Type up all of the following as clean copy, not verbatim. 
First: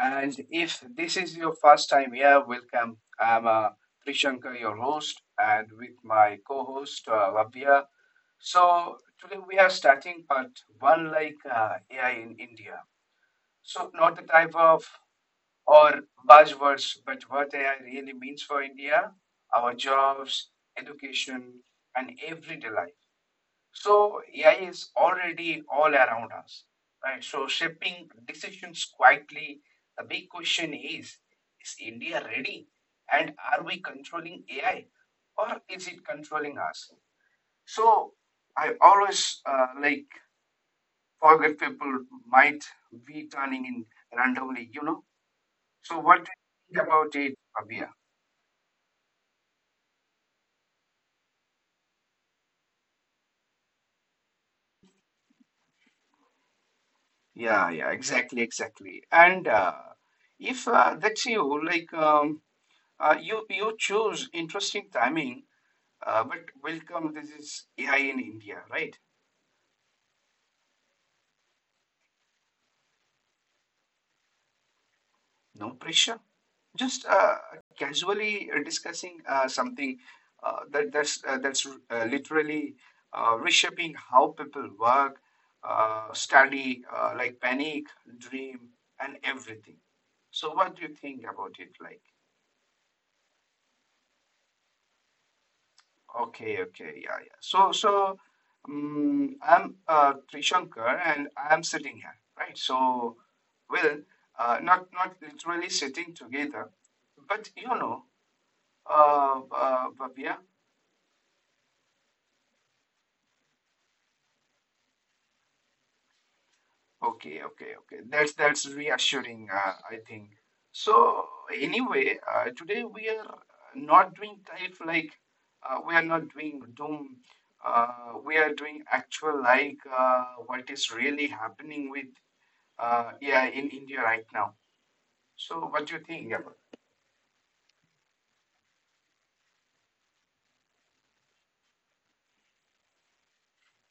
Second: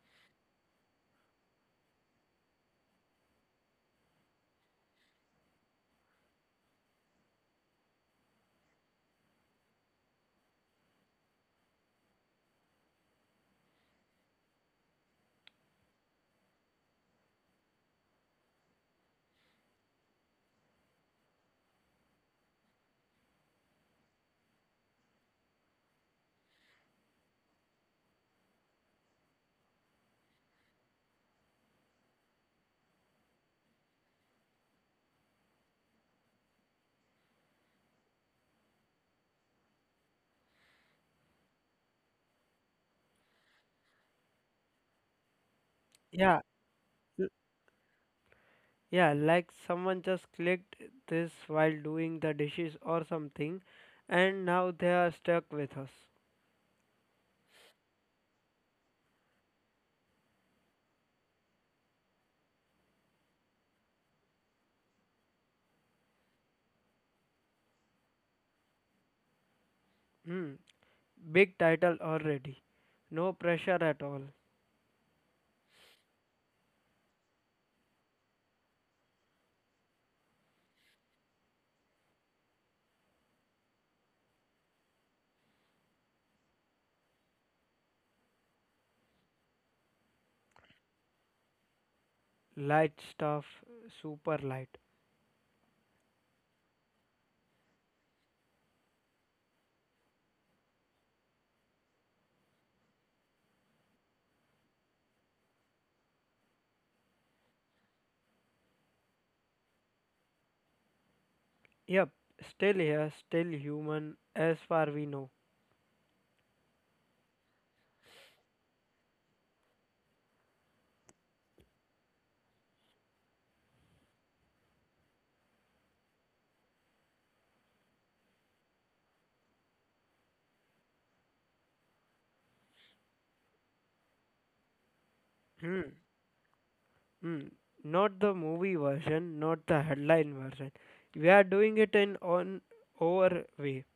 And if this is your first time here, welcome. I'm Prishanka, your host, and with my co-host Lavya. So today we are starting part one, like AI in India. So not the type of or buzzwords, but what AI really means for India, our jobs, education, and everyday life. So AI is already all around us, right? So shaping decisions quietly. The big question is India ready? And are we controlling AI or is it controlling us? So I always like forget people might be turning in randomly, you know? So what do Yeah, you think about l- it, Abia? yeah, like someone just clicked this while doing the dishes or something, and now they are stuck with us. Yeah, yeah, exactly, exactly. And if that's you, like, you choose interesting timing, but welcome. This is AI in India, right? Hmm, big title already. No pressure at all. No pressure. Just casually discussing something that's literally reshaping how people work, study, like panic, dream, and everything. So, what do you think about it? Like? Light stuff, super light. Okay, okay, yeah, yeah. So I'm Trishankar, and I'm sitting here, right? So, well, not literally sitting together, but you know, Bhavya. Yep, still here, still human, as far we know. Okay, okay, okay. That's reassuring, I think. So, anyway, today we are not doing type like we are not doing doom. We are doing actual like what is really happening with. Yeah, in India right now. So, what Hmm, do you think about? hmm. Not the movie version, not the headline version. We are doing it in on our way.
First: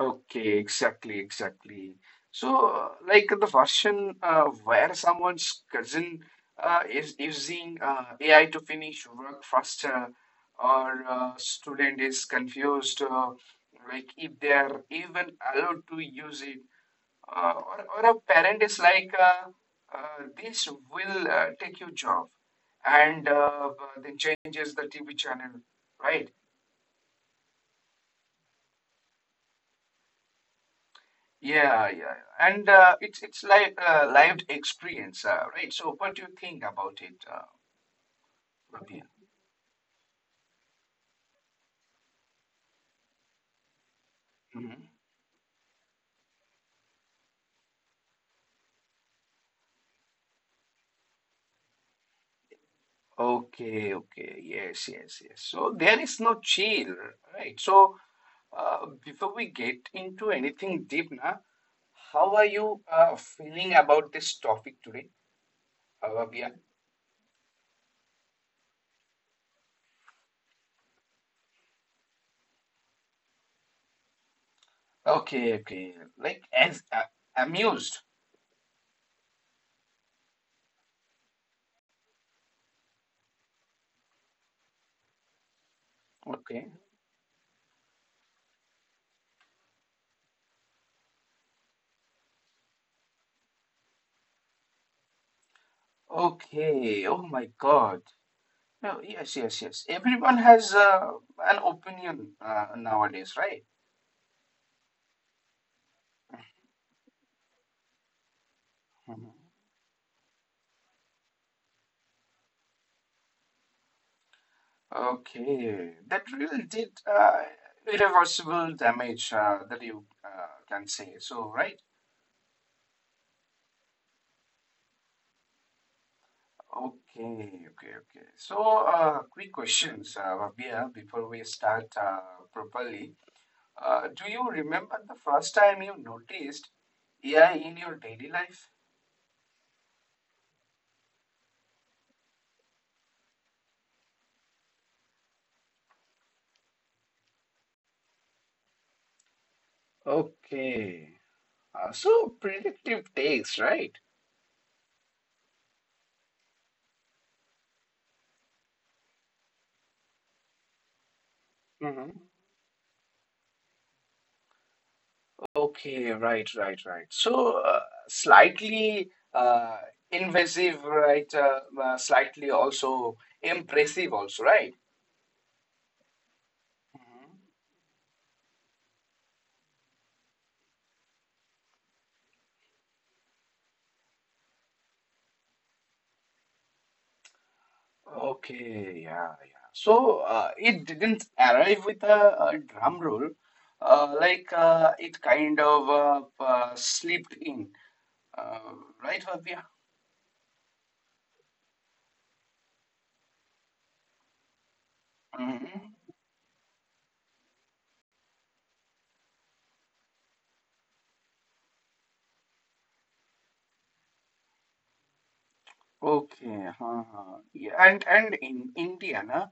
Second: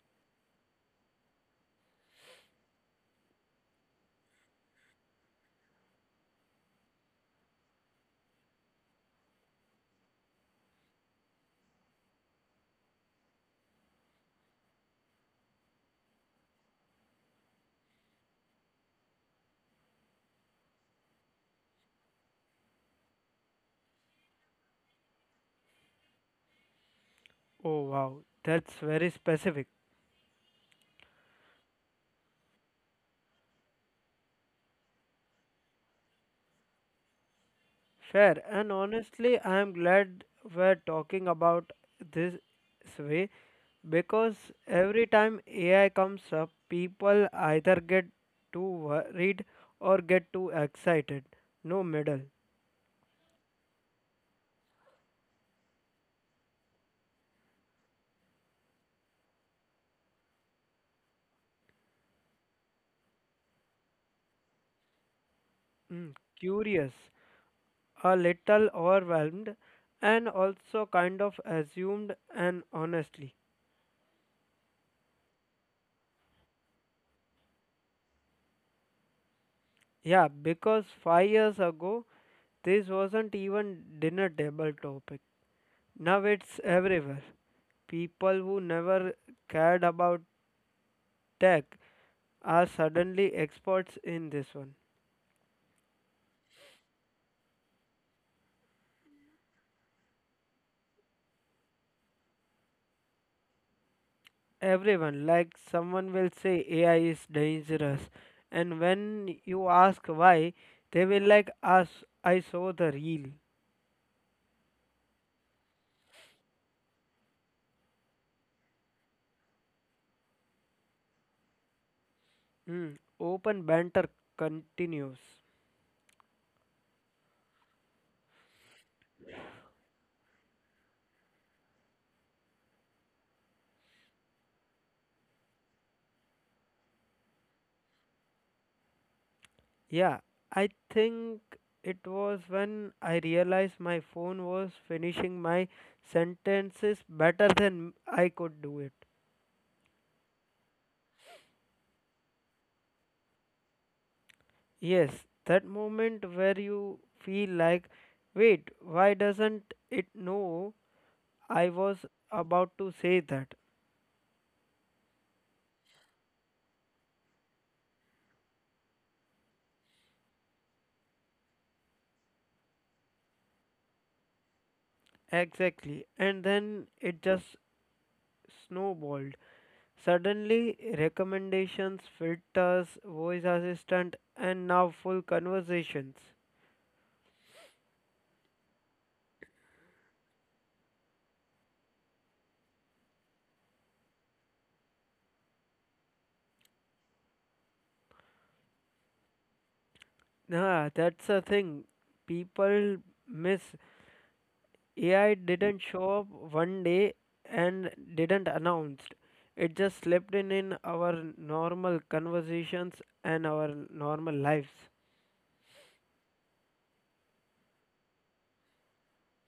Okay, exactly, exactly. So, like the version where someone's cousin is using AI to finish work faster, or student is confused, like if they are even allowed to use it, or a parent is like, this will take your job, and then changes the TV channel, right? Oh wow, that's very specific. Yeah, yeah. And it's like lived experience, right? So what do you think about it, Fair. And Rabia? honestly, I am glad we're talking about this way because Mhm. every time AI comes up, people either get too worried or get too excited. No middle. Okay, okay. Yes, yes, yes. So there is no chill, right? So before we get into anything deep now, how are you feeling about this topic today, Mm, Rabia? curious, a little overwhelmed, and also kind of assumed and honestly. Okay, okay. Like as amused. Yeah, because 5 years ago, this wasn't even dinner table topic. Now it's Okay. everywhere. People who never cared about tech are suddenly experts in this one. Okay. Oh my God. No, yes, yes, yes. Everyone has an opinion nowadays, right? Everyone, like someone will say AI is dangerous, and Mhm. when you ask why, they will like us. I saw the reel. Okay, that really did irreversible damage that you can say. So, right? Hmm. Open banter continues. Okay, okay, okay. So, quick questions, Rabia, before we start properly. Do you remember the first time you noticed AI in your daily life? Yeah, I think it was when I realized my phone was finishing my sentences better than I could do it. Okay. So, predictive takes, right? Yes, that moment where you feel like, wait, why doesn't it know I was about to say that? Okay, right, right, right. So slightly invasive, right? Slightly also impressive, also, right? Exactly. And then it Mhm. just snowballed. Suddenly, recommendations, filters, voice assistant, and now full conversations. Okay, yeah, yeah. So it didn't arrive with a drum roll, like it kind of slipped in, uh, right, Fabia? Ah, that's a thing people miss. AI didn't show up one day and didn't announced. It just slipped in our normal conversations and our normal lives. Okay, huh, huh. Yeah, and in India, na,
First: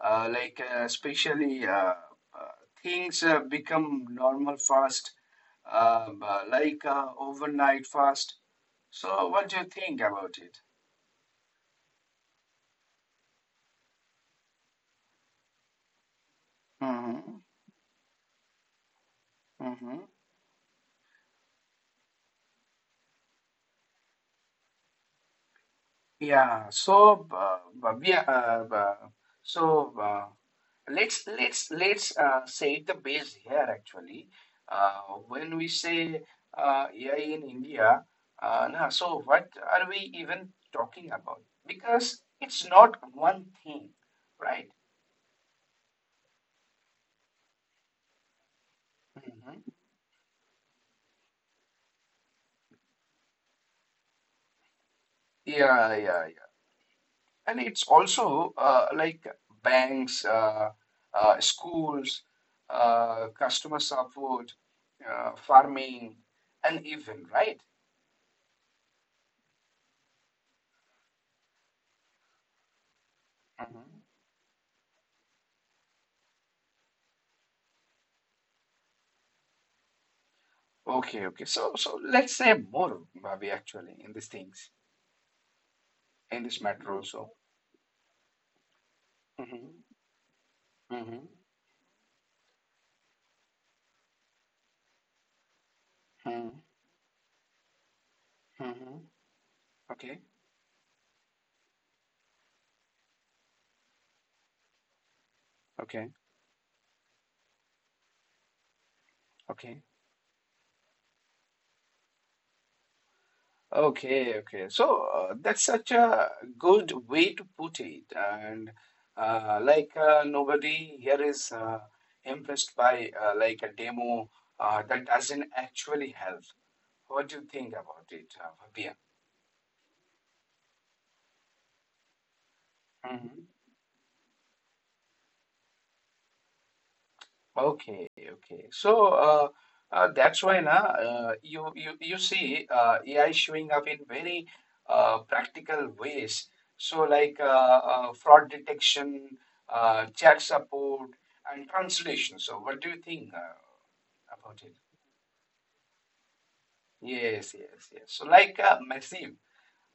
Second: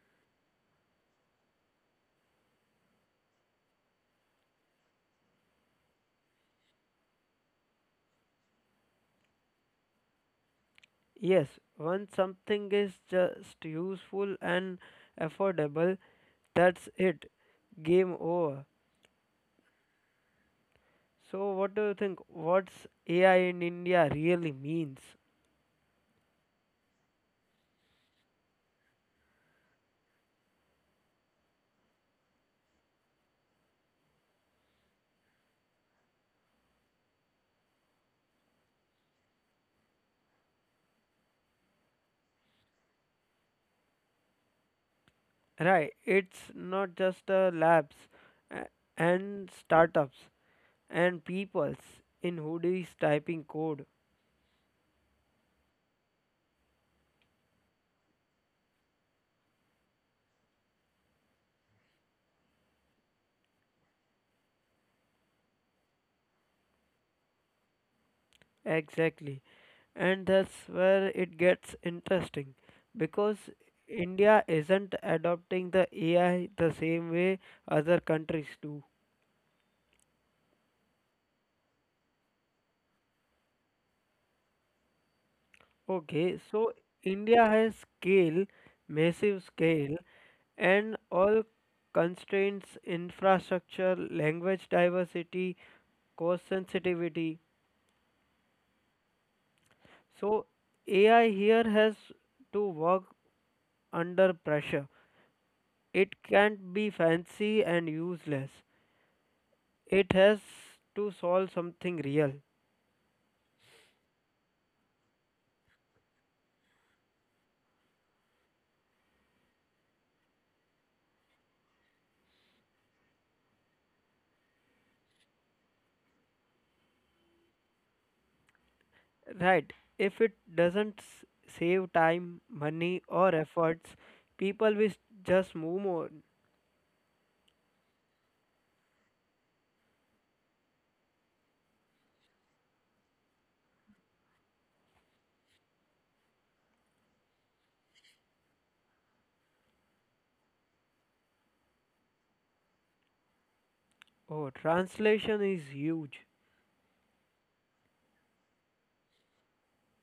like especially uh, things become normal fast, like overnight fast. So, what do you think about it? Yes, once something is just useful and affordable, that's it. Mm-hmm. Game over. Mm-hmm. So what do you think? What's AI in India really means? Yeah, so we are, so uh, let's let's say the base here actually. Uh, when we say AI in India, nah, so what are we even talking about? Because it's not one thing, right? Right, it's not just a labs a- and Mhm. startups. And peoples in hoodies typing code. Yeah, yeah, yeah. And it's also like banks, schools, customer support, farming, and even right. Exactly. And that's where it gets interesting because Hmm. India isn't adopting the AI the same way other countries do. Okay, okay. So, so let's say more, Bhavi, actually, in these things, Okay, in this so matter also. India has scale, massive Mm-hmm, scale, and mm-hmm, all constraints, infrastructure, language diversity, cost sensitivity. mm-hmm. Okay, So AI here has to work under pressure. okay, It can't be fancy and useless. okay. It has to solve something real. Okay, okay. So that's such a good way to put it. And like nobody here is impressed by like a demo that doesn't actually help. What do you think about it, Right. If it doesn't save time, money, Bhavya? or efforts, people will just move on. Okay, okay. So that's why na you see AI showing up in very practical ways. So like fraud detection, chat support, and translation. So what do you think Oh, about it? translation is huge. Yes, yes, yes. So like massive.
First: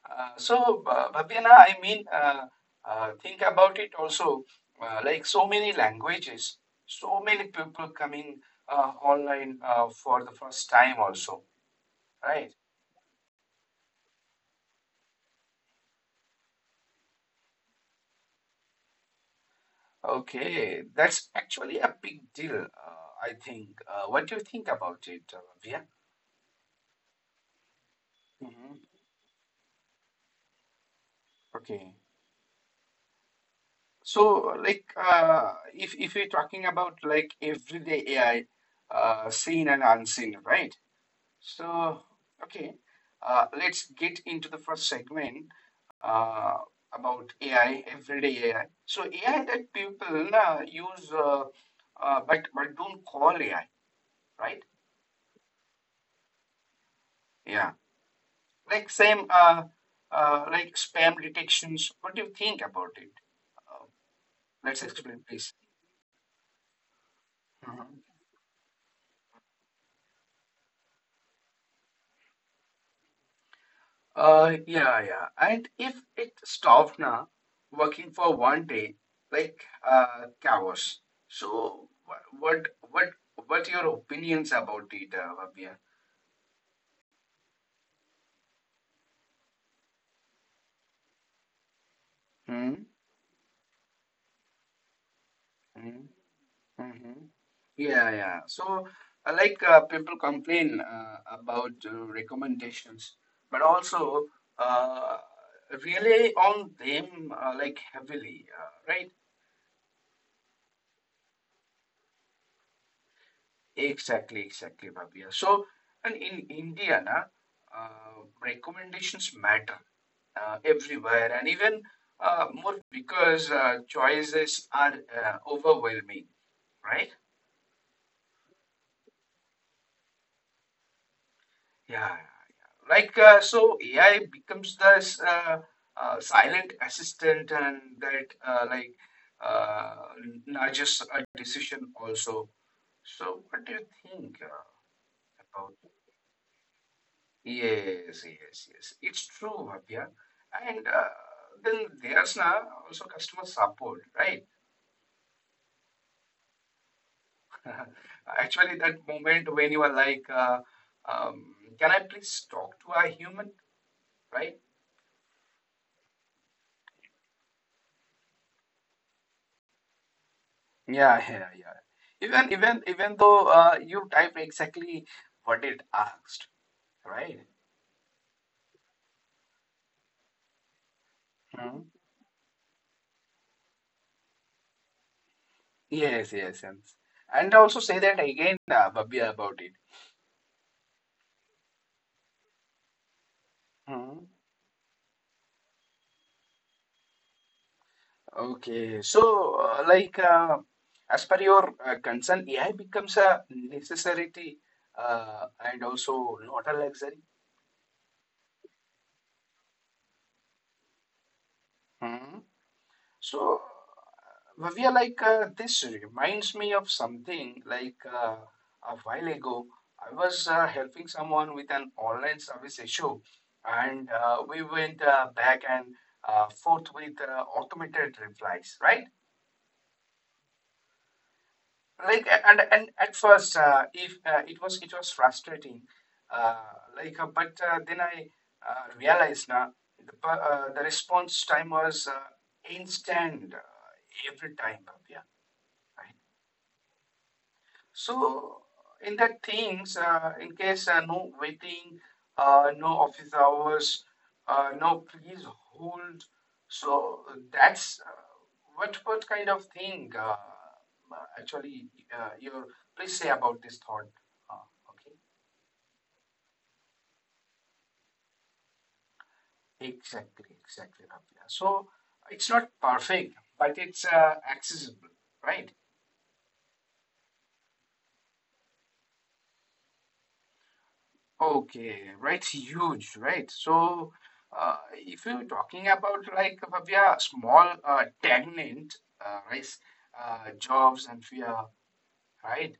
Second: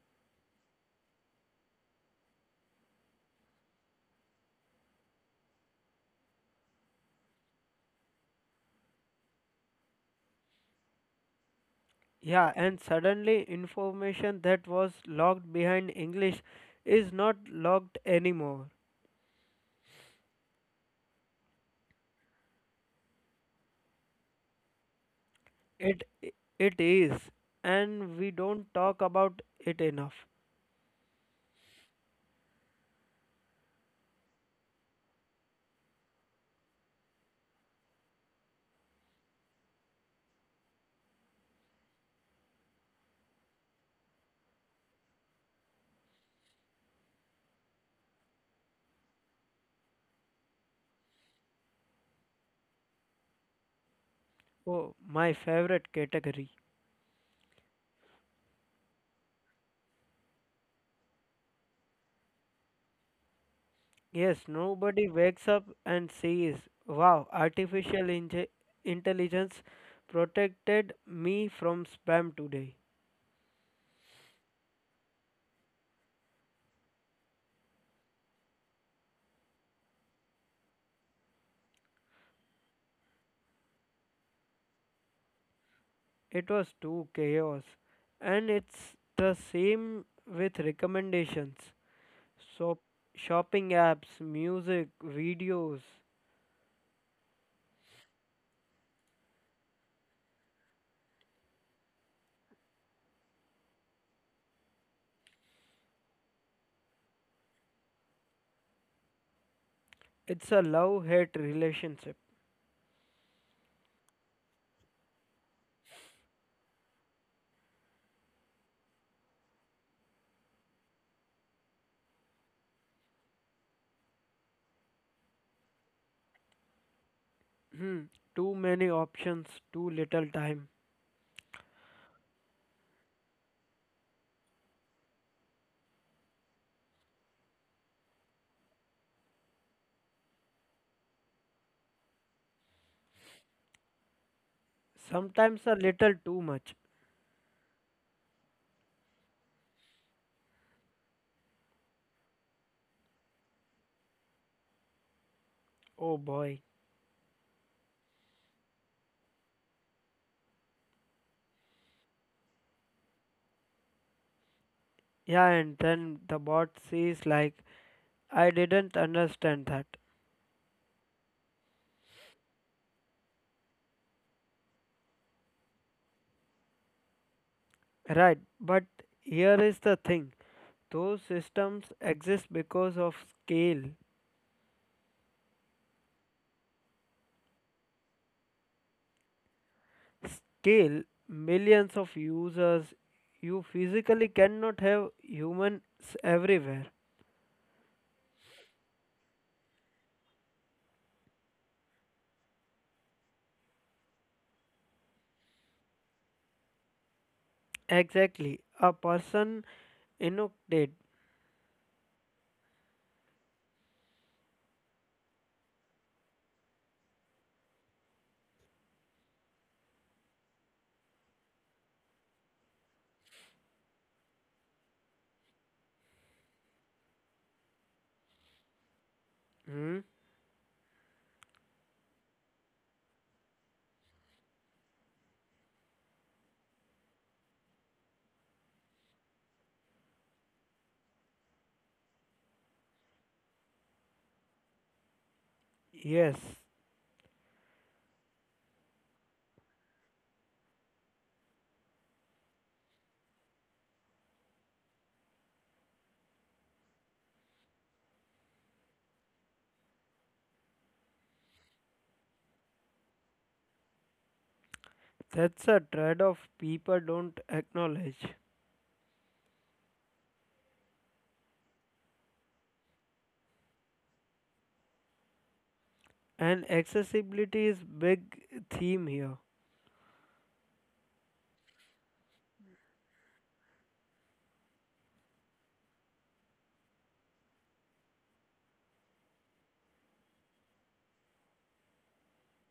So, Bhavya, I mean, think about it also. Like so many languages, so many people coming online for the first time, also, right? Yeah, and suddenly information that was locked behind English is not locked anymore. Okay, that's actually a big deal, I think. What do you think about it, Bhavya? It it is, and we don't Mhm. talk about it enough. Okay. So, like, if we're talking about like everyday AI, seen and unseen, right? So, okay, let's get into the first segment uh, about AI, everyday AI. So AI that people use, but don't call AI, right? Oh, my favorite category. Yeah, like same, like spam detections. What do you think about it? Uh, Yes, let's nobody explain, wakes please. up and says, Wow, artificial Mm-hmm. Intelligence protected me from spam today. Yeah, yeah. And if it stopped now, working for one day, like chaos. So, what your opinions about it, Bhavya? It was too chaos. And it's the same with recommendations. So, Hmm? shopping apps, music, videos. Hmm? Hmm. Yeah, yeah. So, like people complain about recommendations, but also uh, rely on them like heavily, right? It's a love hate relationship. Exactly, exactly, Bhavya. So, and in India, na, recommendations matter everywhere, and even more because choices are overwhelming, right? Hmm, too many options, too little time. Yeah, like so, AI becomes this silent assistant, and that like uh, nudges a decision also. So, what do you think Sometimes about? a little too much. Yes, yes, yes. It's true, Bhavya. And then there's now also customer support, right? Oh boy. Actually, that moment when you are like, can I please talk to a human, right? Yeah, and then the bot says, like, I didn't understand that. Yeah, yeah, yeah. Even though you type exactly what it asked, right? Right, but here is the thing those Hmm. systems exist because of scale. Yes, yes, yes. And I also say that again, Babia, about it. Scale, millions of users, you Hmm. physically cannot have humans everywhere. Okay, so like as per your concern, AI becomes a necessity and also not a luxury. Exactly, a person inoculated. Hmm. So Bhavya, like this reminds me of something like a while ago, I was helping someone with an online service issue, and we went back and forth with automated replies, right? Hmm? Like and at first if it was frustrating, uh, like but then I realized now the response time was instant every time. Yeah, Yes, so in that things, in case no waiting, no office hours, no please hold. So that's what kind of thing actually your please say about this thought. Uh, okay, that's a trade off people don't acknowledge. exactly, exactly, Rabia. So it's not perfect, but it's accessible, right? And accessibility is big theme here. Okay, right, huge, right? So, if you're talking about like Bhavya, small stagnant right, jobs and fear, right?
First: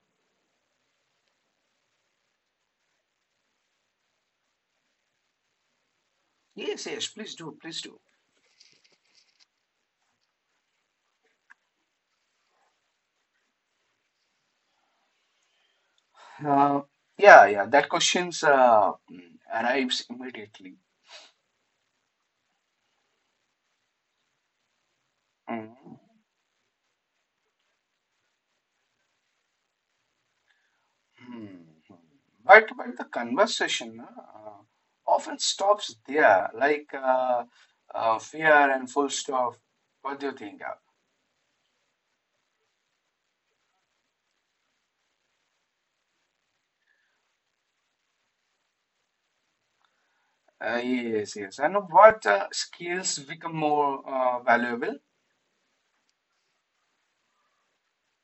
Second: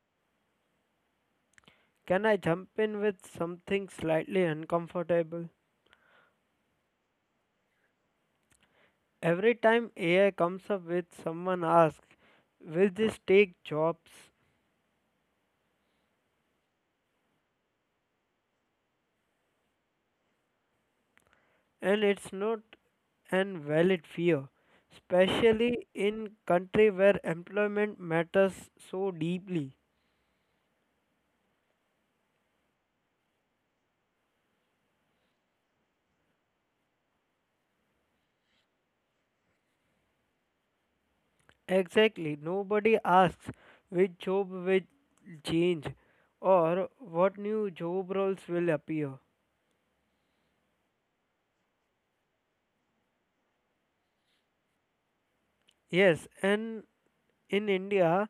Can I jump in with something slightly uncomfortable? Yes, yes, please do, please do. Every time AI comes up with someone asks, will this take jobs? Uh, yeah, yeah, that questions arrives immediately. And it's not an valid fear, especially Mhm. in country where employment matters so deeply. Hmm. But the conversation often stops there, like fear and full stop. What do you think? Exactly, nobody asks which job will change or what new job roles will appear. Yes, yes. And what skills become more valuable? Yes, and in India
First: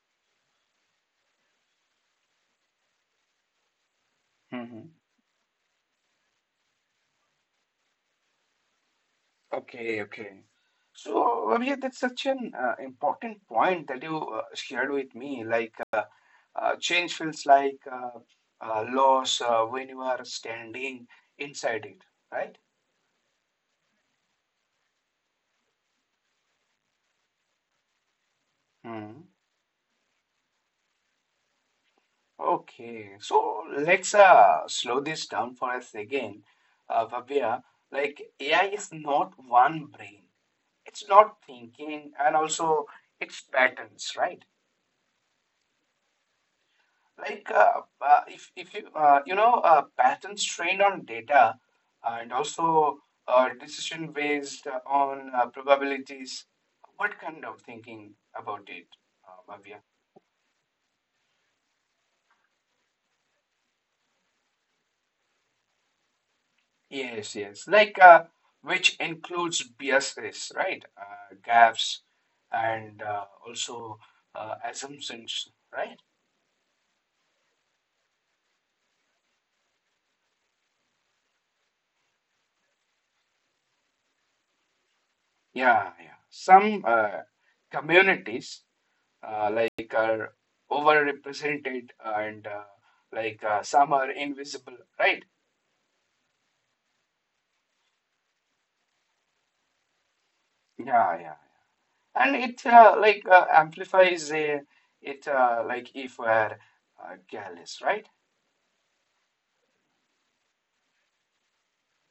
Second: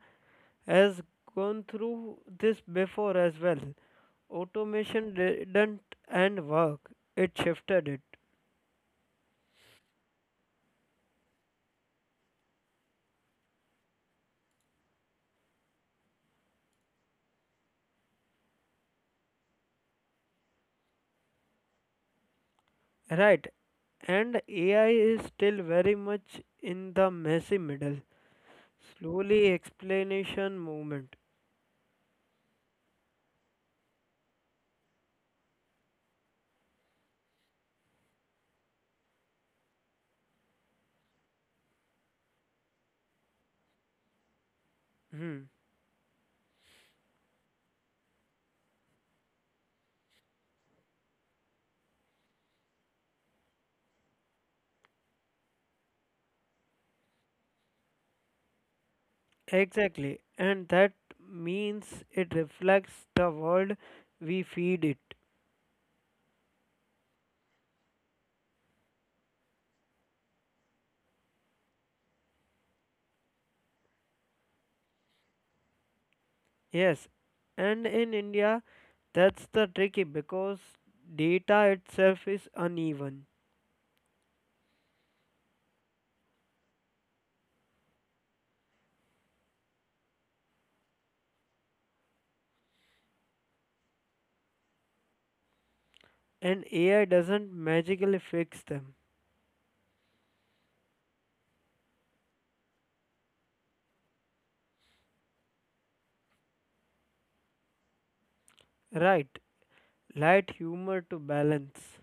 has gone through this before as well. Hmm. Automation didn't end work, it shifted it. Okay, okay. So, Abhijit, that's such an important point that you shared with me. Like, change feels like loss when you are standing inside it, right? Right. And AI is still very much in the messy middle. Mhm. Slowly explanation movement. Okay, so let's slow this down for us again, Bhavya. Like, AI is not one brain. It's not thinking and also it's patterns right, Hmm. like if you you know patterns trained on data and also decision based on probabilities, what kind of thinking about it, Bhavya? Exactly. And that means it reflects the world we feed it. Yes, yes, like which includes biases, right, gaps and also assumptions, right? Yes, and in India, that's the tricky because data itself is uneven Yeah, yeah, some communities like are overrepresented and like some are invisible, right? and AI doesn't magically fix them. Yeah, yeah. And it like amplifies it like if we're careless, right? Right, light humor to balance.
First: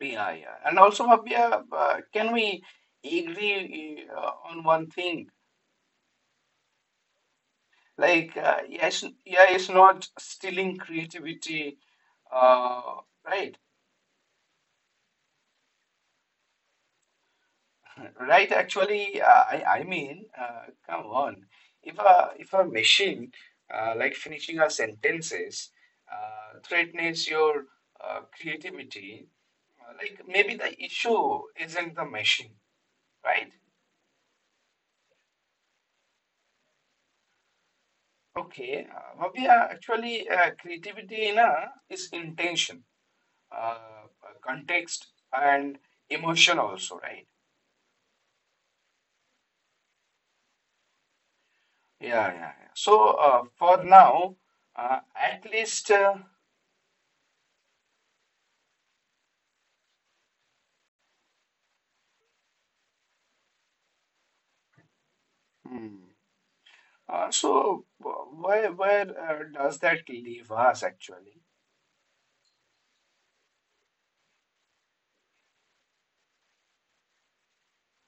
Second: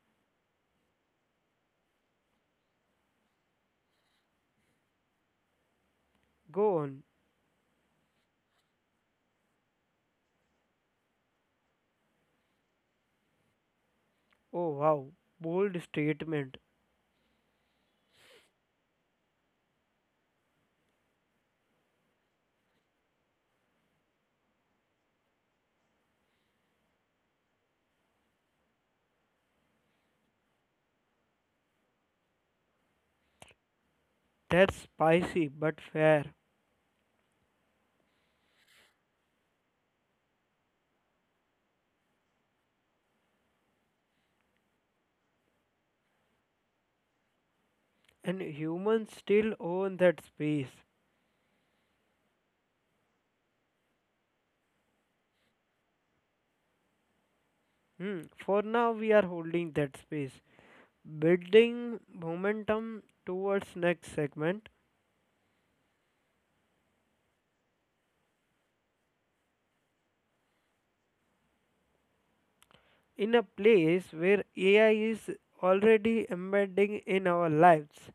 Yeah, yeah. And also, Abhya, can we agree on one thing? Go on. Like, yes, yeah, it's not stealing creativity, uh, right? Oh wow, bold statement. Right, actually, I mean, come on. If a machine like finishing our sentences threatens your creativity, like maybe the issue isn't the machine, right? That's spicy but fair. Okay, Bhavya, actually, creativity in a, is intention, uh, uh, context, and emotion also, right? And humans still own that space. Yeah, yeah, yeah. So for now, at least. Hmm. For now, we are holding that space, building momentum towards next segment Hmm. Uh, so uh, where does that leave us actually? in a place where AI is already embedding in our lives,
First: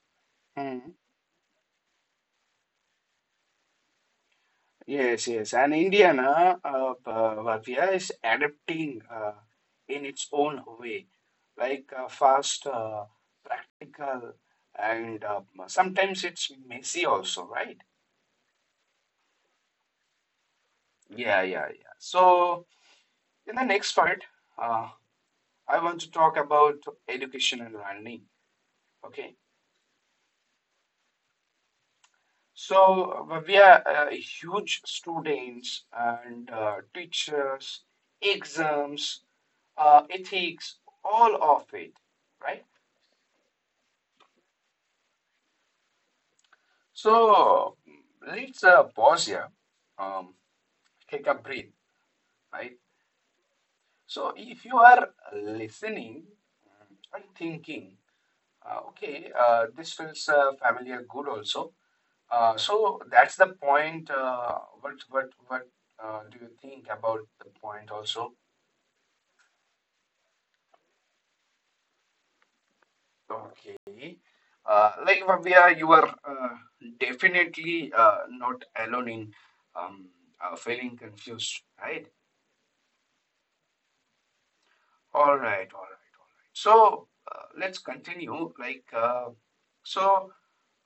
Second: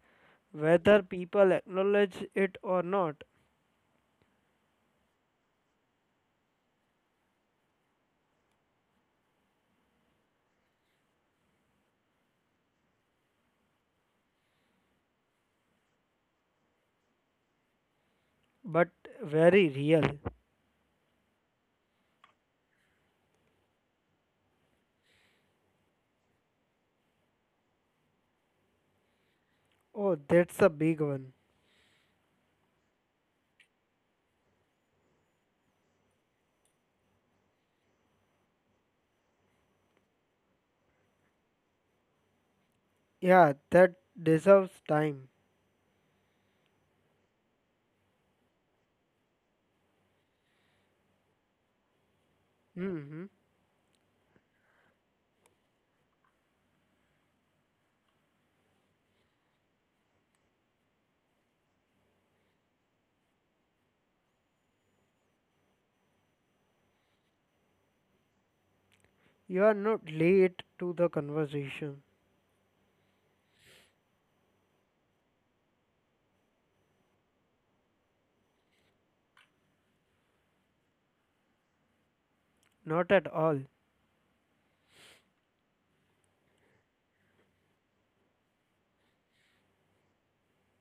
Hmm. whether people acknowledge it or not, Yes, yes. And India, na, Bhavya is adapting in its own way, like fast, practical, and sometimes it's messy also, right? but very real. Yeah, yeah, yeah. So in the next part, uh, I want to talk about education and learning. Okay. Oh, that's a big one. So we are huge students and teachers, exams, ethics, all of it, right? Yeah, that deserves time. So let's pause here, um, take a breath, right? Hmm. So if you are listening and thinking, okay, this feels familiar, good also. So that's the point. What Do you think about the point also? You are not late to the conversation. Okay. Like Vavya, you are definitely not alone in um, feeling confused, right? Not at all. All right, all right, all right. So let's continue. So,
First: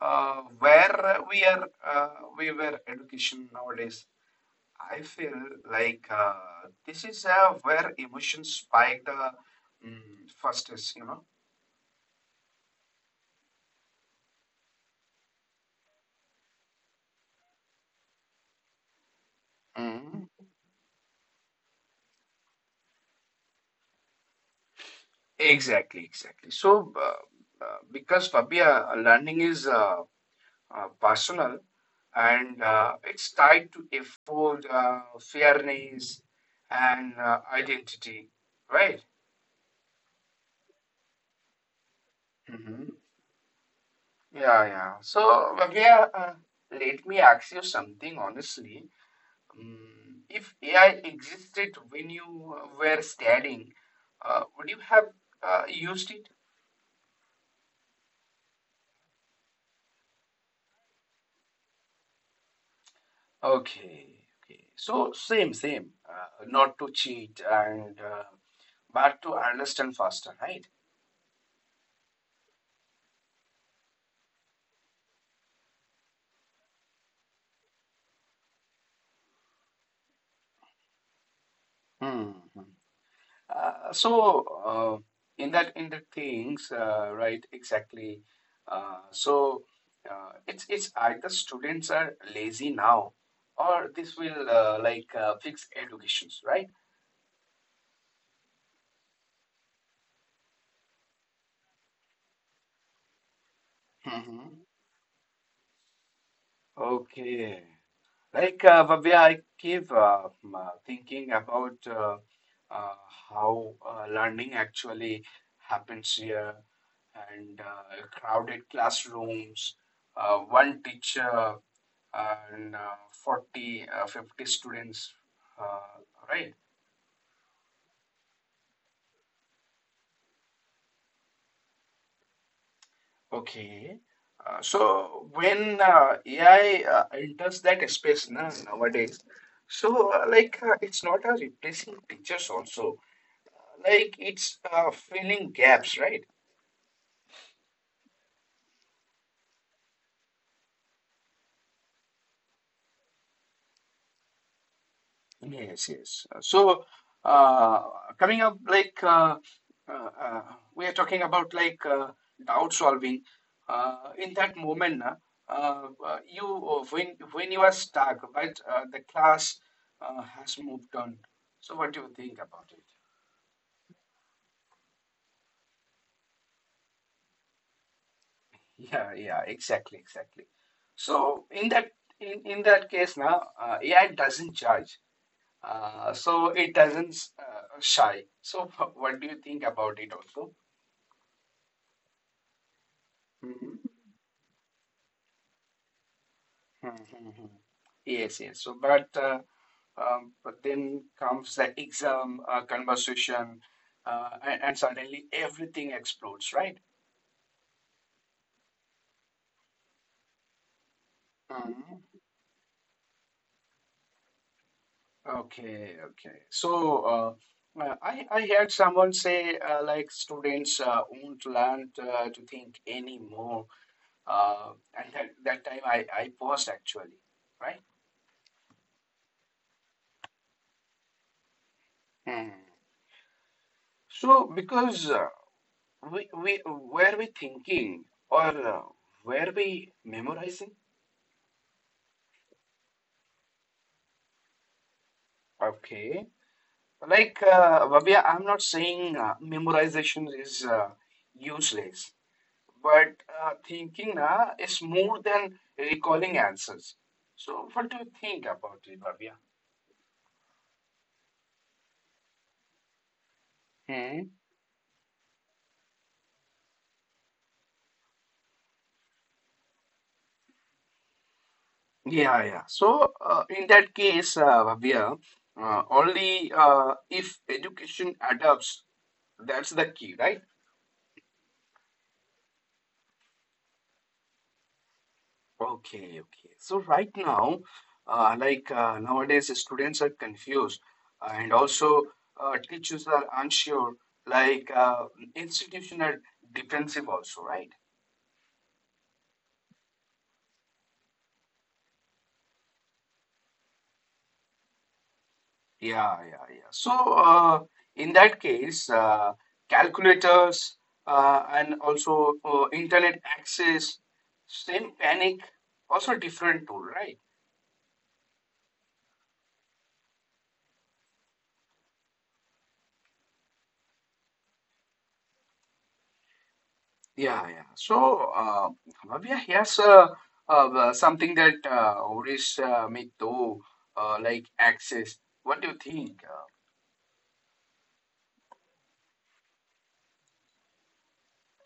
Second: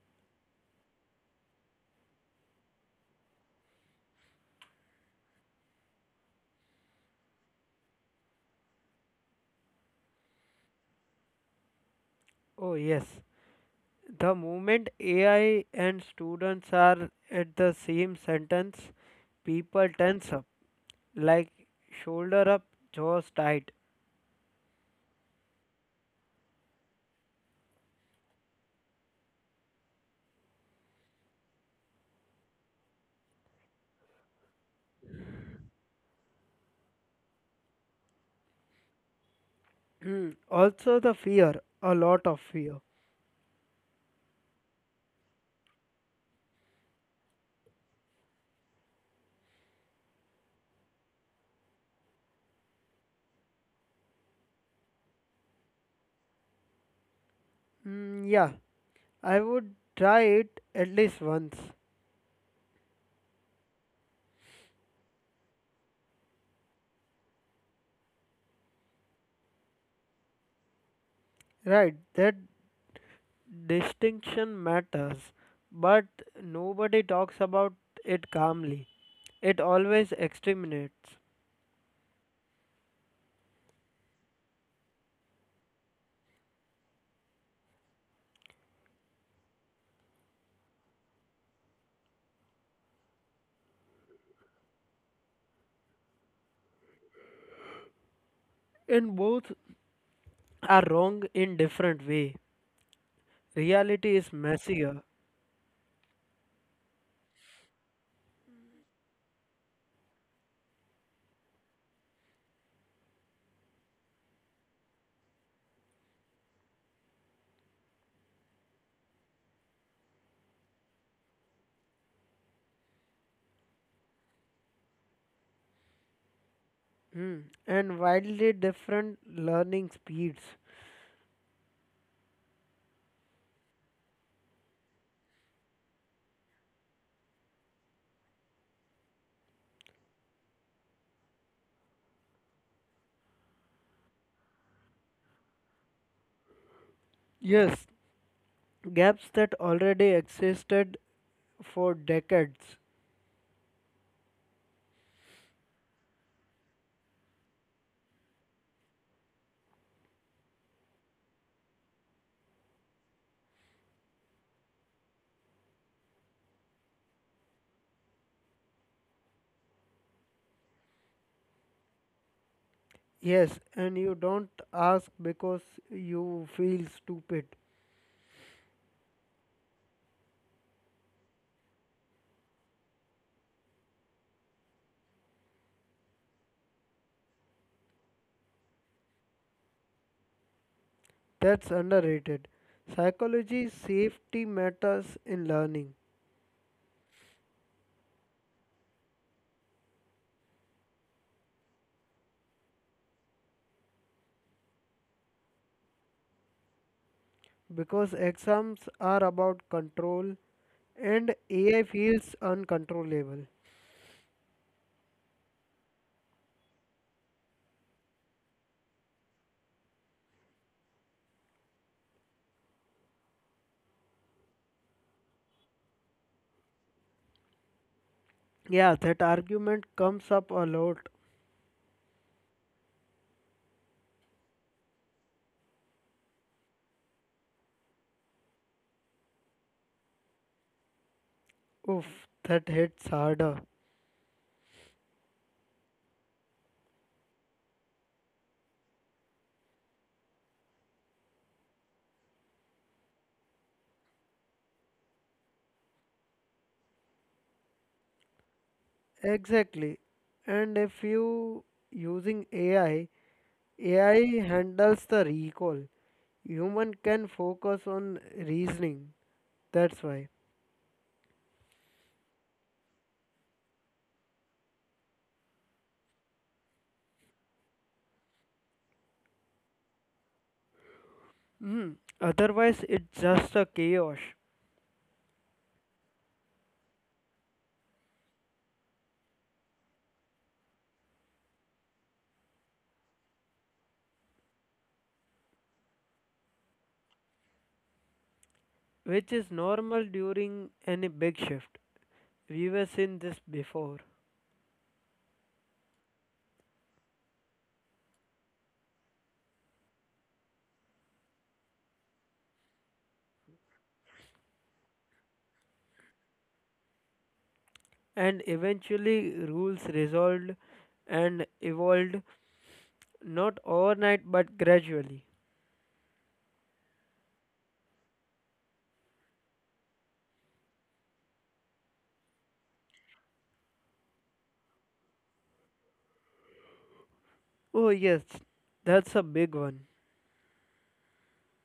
uh, where we are, uh, we were education nowadays. I feel like uh, this is where emotions spike the fastest, you know. Oh, yes. The moment AI and students are at the same sentence, people Mhm. tense up, like shoulder up, jaws tight. Exactly, exactly. So because Fabia, learning is personal and it's tied to effort, fairness, and identity, right? Mm, also the fear, a lot of fear. Hmm. Yeah, yeah. So, Fabia, let me ask you something honestly. Mm, if AI existed when you were studying, would you have used it? Mm, yeah, I would try it at least once. Okay, okay. So same, same. Not to cheat and but to understand faster, right? Right, that distinction matters, but nobody talks about it calmly. It always exterminates. Hmm, hmm. So uh, in that in the things, Right? Exactly. Uh, so it's either students are lazy now, or this will fix educations, right? And both are wrong in different way. Reality is Hmm. messier. Okay. Like Bhavya, I keep thinking about uh, how learning actually happens here and crowded classrooms, one teacher and 40, 50 students, uh, right? Mm, and wildly different learning speeds. Okay. So when AI enters that space na, nowadays, so it's not a replacing teachers also like it's filling gaps, right? Yes, gaps that already existed for decades. Yes, yes. So uh, coming up, uh, uh, we are talking about doubt solving. In that moment, na, you when you are stuck, but the class has moved on. So what do you think about it? Yes, and you don't ask because you feel stupid. Yeah, yeah, exactly, exactly. So in that case, now AI doesn't judge. So it doesn't shy. So what do you think about it also? That's underrated. Psychology safety matters in learning Hmm, hmm, hmm. Yes, yes. But then comes the exam conversation, and suddenly everything explodes, right? because exams are about control and AI Mhm. feels uncontrollable. Okay, okay. So, I heard someone say like students won't learn to think anymore, uh, and that time I paused actually, Yeah, that argument comes up a lot. right? So, because we thinking or were we memorizing? Oof, that hits harder. Okay, like Babia, I'm not saying memorization is useless, but thinking is more than recalling answers. So, what do you think about it, Babia? Exactly. And if you using AI, AI Hmm. handles the recall. Human can focus on reasoning. That's why. Yeah, yeah. So, in that case, Bhavya, only if education adapts, that's the key, right? Mm. Otherwise, it's just a chaos, Okay, okay. So right now, nowadays, students are confused, and also teachers are unsure. Like institution are defensive also, right? which is normal during any big shift. We were seen this before. Yeah, yeah, yeah. So in that case, calculators and also internet access, same panic, also different tool, right? And eventually, rules resolved and evolved not overnight but gradually. Yeah, yeah. So, Bhavya, here's something that Oris me too, like access. What do you think? Oh, yes, that's a big one.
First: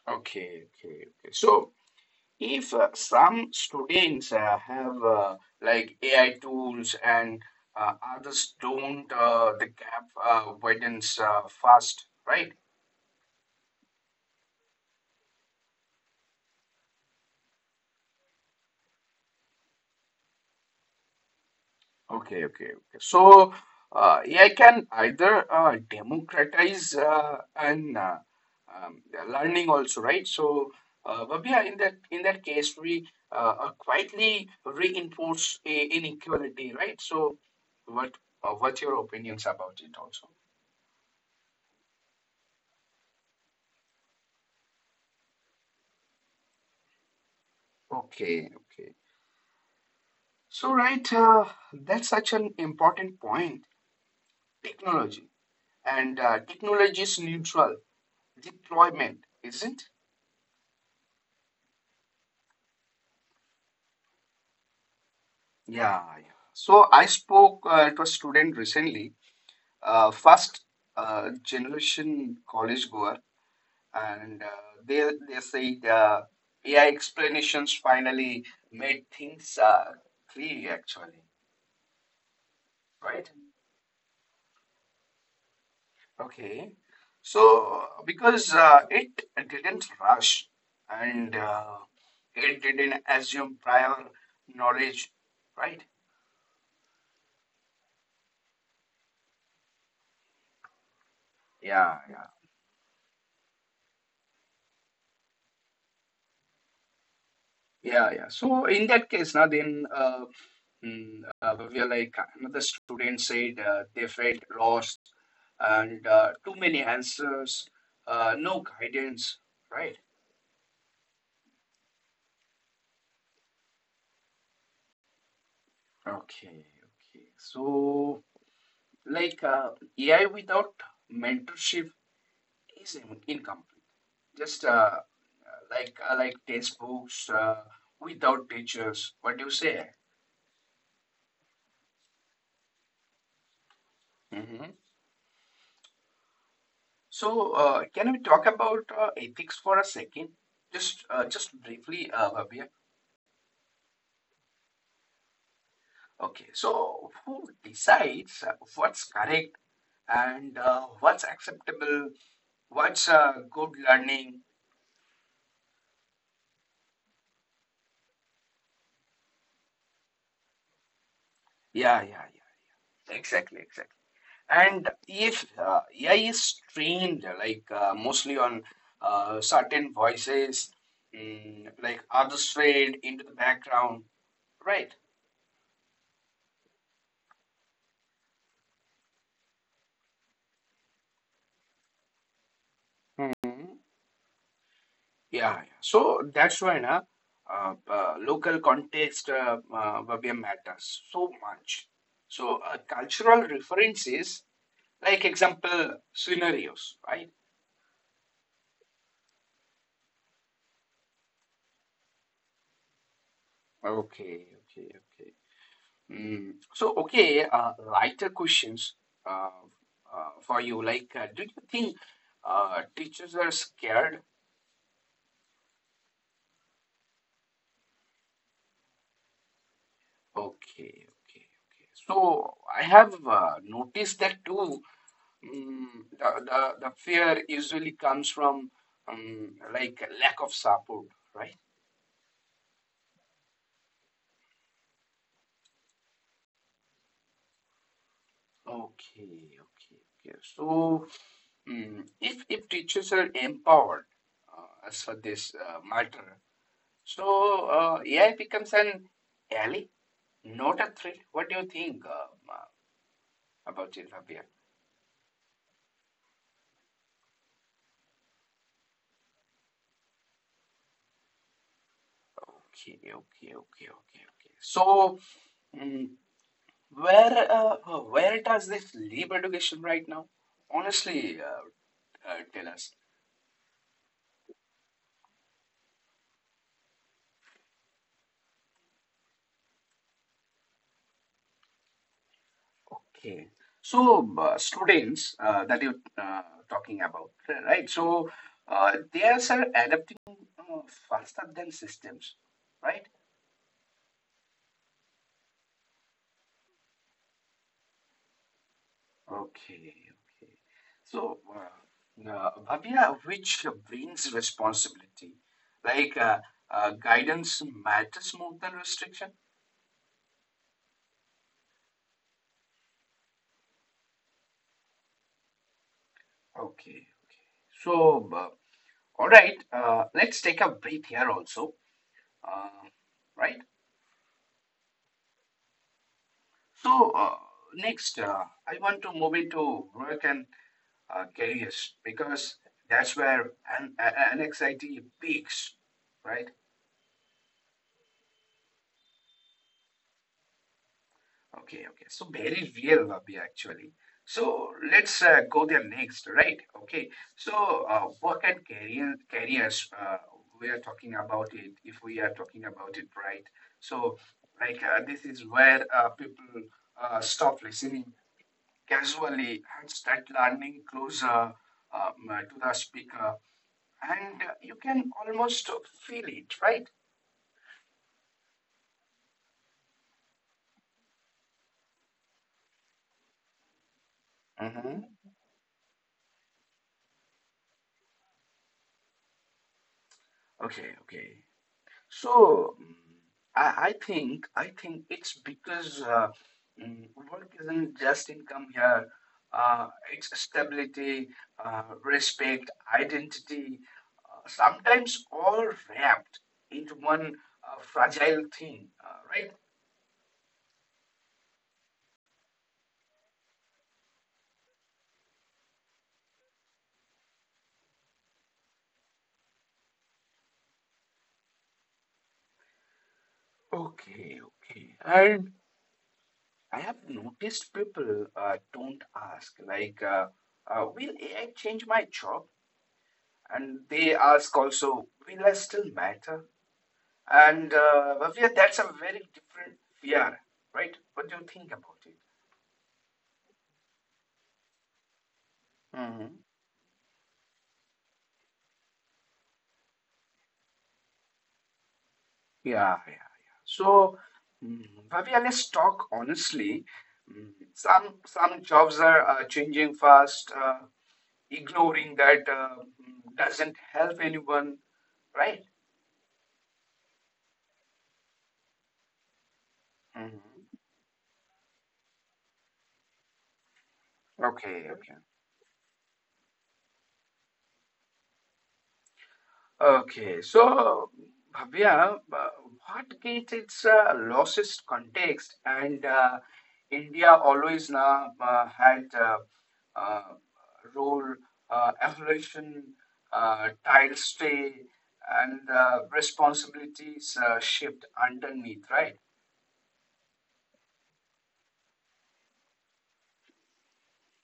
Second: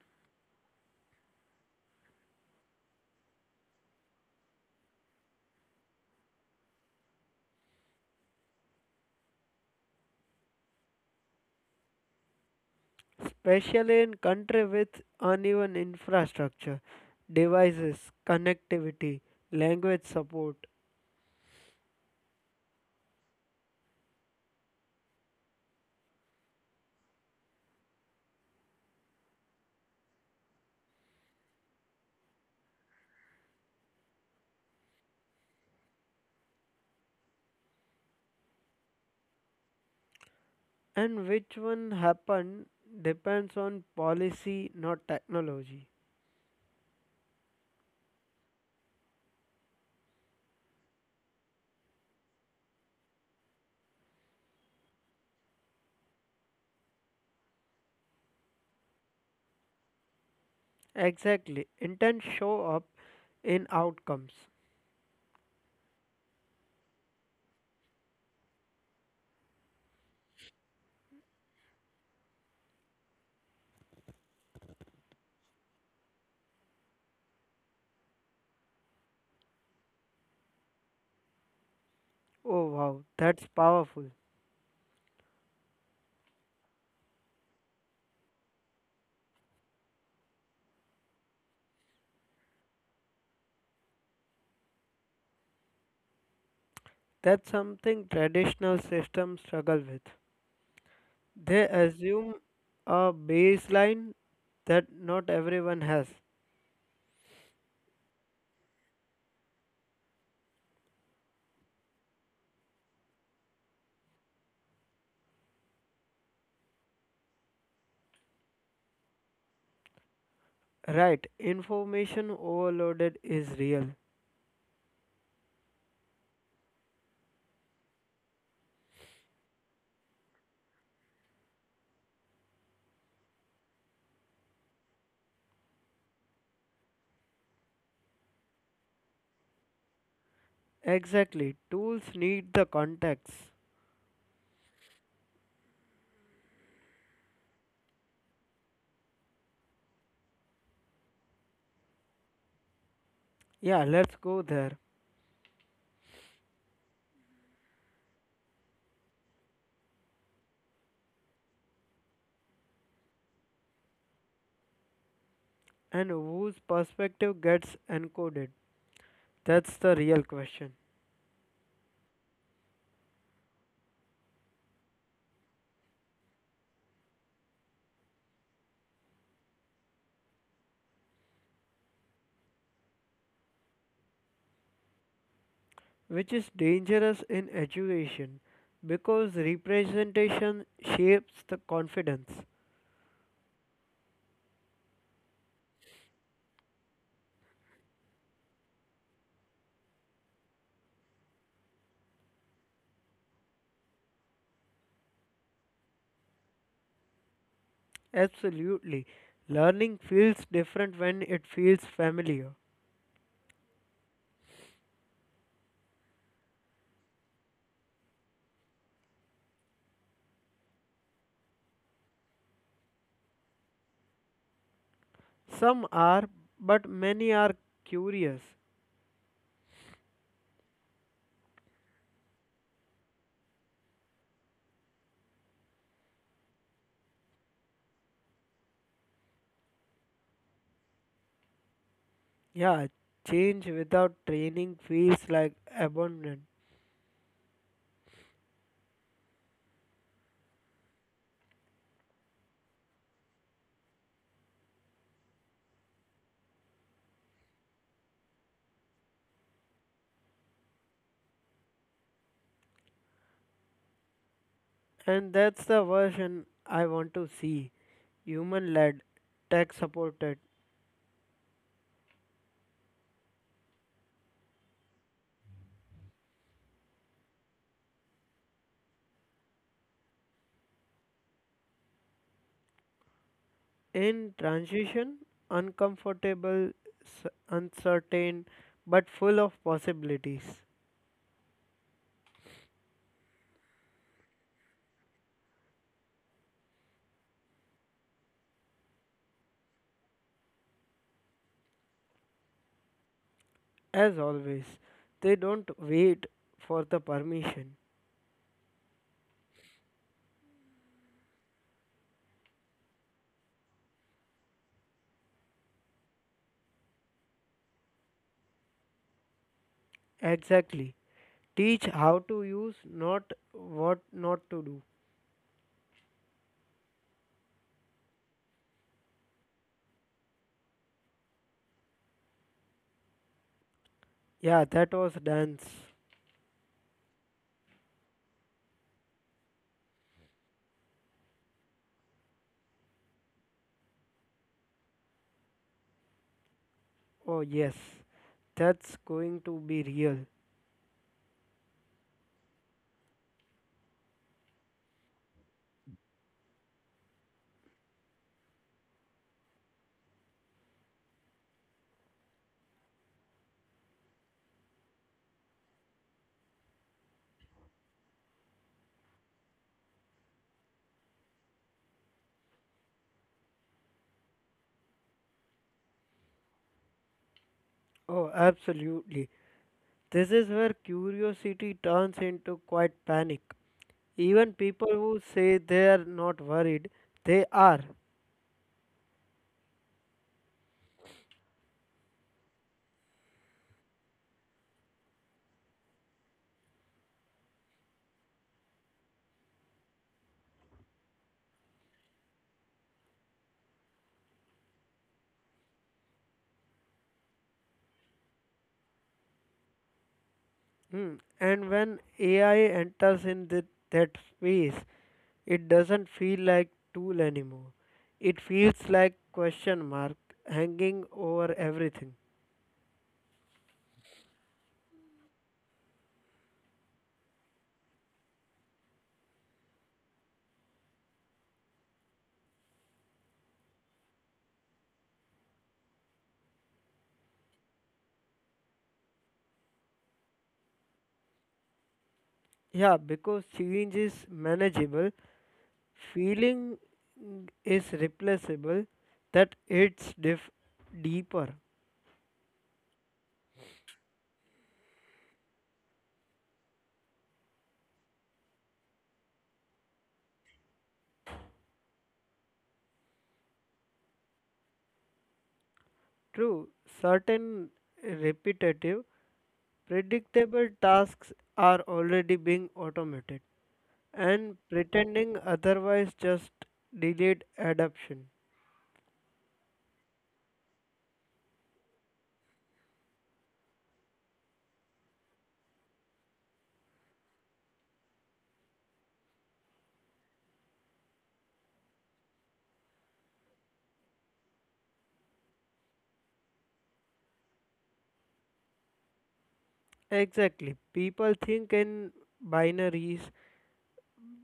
Okay, okay, okay. So, if some students have like AI tools and others don't, the gap widens fast, right? Especially in country with uneven infrastructure, devices, connectivity, language support. Okay, okay, okay. So AI can either democratize and um, learning also, right? So, Babia, in that case, we quietly reinforce a inequality, right? So, what what your opinions about it also? And which one happened depends on policy, not technology. Okay, okay. So, right, that's such an important point. Technology and technology is neutral deployment, isn't? Exactly. Intent show up in outcomes. Yeah, yeah. So I spoke to a student recently, first generation college goer, and they said AI explanations finally made things free actually, Oh wow, right? that's powerful. Okay. So because it didn't rush and it didn't assume prior knowledge, right? That's something traditional systems struggle with. They Yeah, yeah, assume a baseline that not everyone has. yeah, yeah. So in that case, now then. Mm, we are like Another student said they felt lost and too many answers, no guidance, right? Right, information overloaded is real. Okay, okay. So, like AI without mentorship is incomplete. Just like textbooks without teachers. What do you say? Exactly, tools need the context. Hmm. So, can we talk about ethics for a second? Just briefly, Bhavya. Yeah, let's go there. Okay, so who decides what's correct and what's acceptable, what's good learning? And whose perspective gets encoded? That's the real question, Yeah, yeah, yeah, exactly, exactly. And if AI is trained mostly on certain voices, like orchestrated into the background, right? which is dangerous in education because representation shapes the confidence. Mhm. Yeah, yeah. So that's why na, local context, Bhavya, matters so much. So cultural references, like example scenarios, right? Absolutely. Learning feels different when it feels familiar. Okay, okay, okay. Mm. So okay, lighter questions uh, for you. Like, do you think teachers are scared? Some are, but many are curious. Okay, okay, okay. So I have noticed that too. Mm, the fear usually comes from like lack of support, right? Yeah, change without training feels like abandonment. Okay, okay, okay. So if teachers are empowered as for this matter, so AI becomes an ally, not a threat. What do you think about it, Rabia? And that's the version I want to see human led, tech supported. Okay, okay, okay, okay, okay. So mm, where does this leave education right now? Honestly, tell us. In transition, uncomfortable, uncertain, but full of possibilities. Okay. So, students that you're talking about, right? So, they are sir, adapting faster than systems, right? As always, they don't wait for the permission. Okay. Okay. So, Bhavya, which brings responsibility, like uh, guidance matters more than restriction. Exactly. Teach how to use, not what not to do. Okay. Okay. So, all right. Let's take a breath here also. Uh, right. Yeah, that was dance. So, next, I want to move into work and careers because that's where an anxiety peaks, right? Oh, yes. That's going to be real. Okay, okay. So, very real, Abhi, actually. So, let's go there next, right? Okay. So, careers, we are talking about it, if we are talking about it right. So, like, this is where people stop listening casually and start learning closer to the speaker. And you can almost feel it, right? Oh, absolutely. This is where curiosity turns into quite panic. Even people who Mm-hmm. say they are not worried, they are. Okay, okay. So I think it's because work isn't just income here. Uh, it's stability, respect, identity, sometimes all wrapped into one fragile thing, right? Mm. And when AI enters in the, that space, it doesn't feel like tool anymore. It feels like question mark hanging over everything. Okay, okay. And. I have noticed people don't ask, like, will AI change my job? And they ask also, will I still matter? And Bhavya, that's a very different fear, right? What do you think about it? Yeah, because change is manageable, Hmm. feeling is replaceable, that it's deeper. Yeah, yeah, yeah. So, Bhavya, let's talk honestly. Some jobs are changing fast. Ignoring that doesn't help anyone, right? True, certain repetitive, Hmm. predictable tasks are already being automated. And Okay, okay. pretending otherwise just delayed adoption. Okay, so Bhavya, what gets its losses context and India always now had uh, role evolution, tile stay, and responsibilities shift underneath, right? Exactly. People think in binaries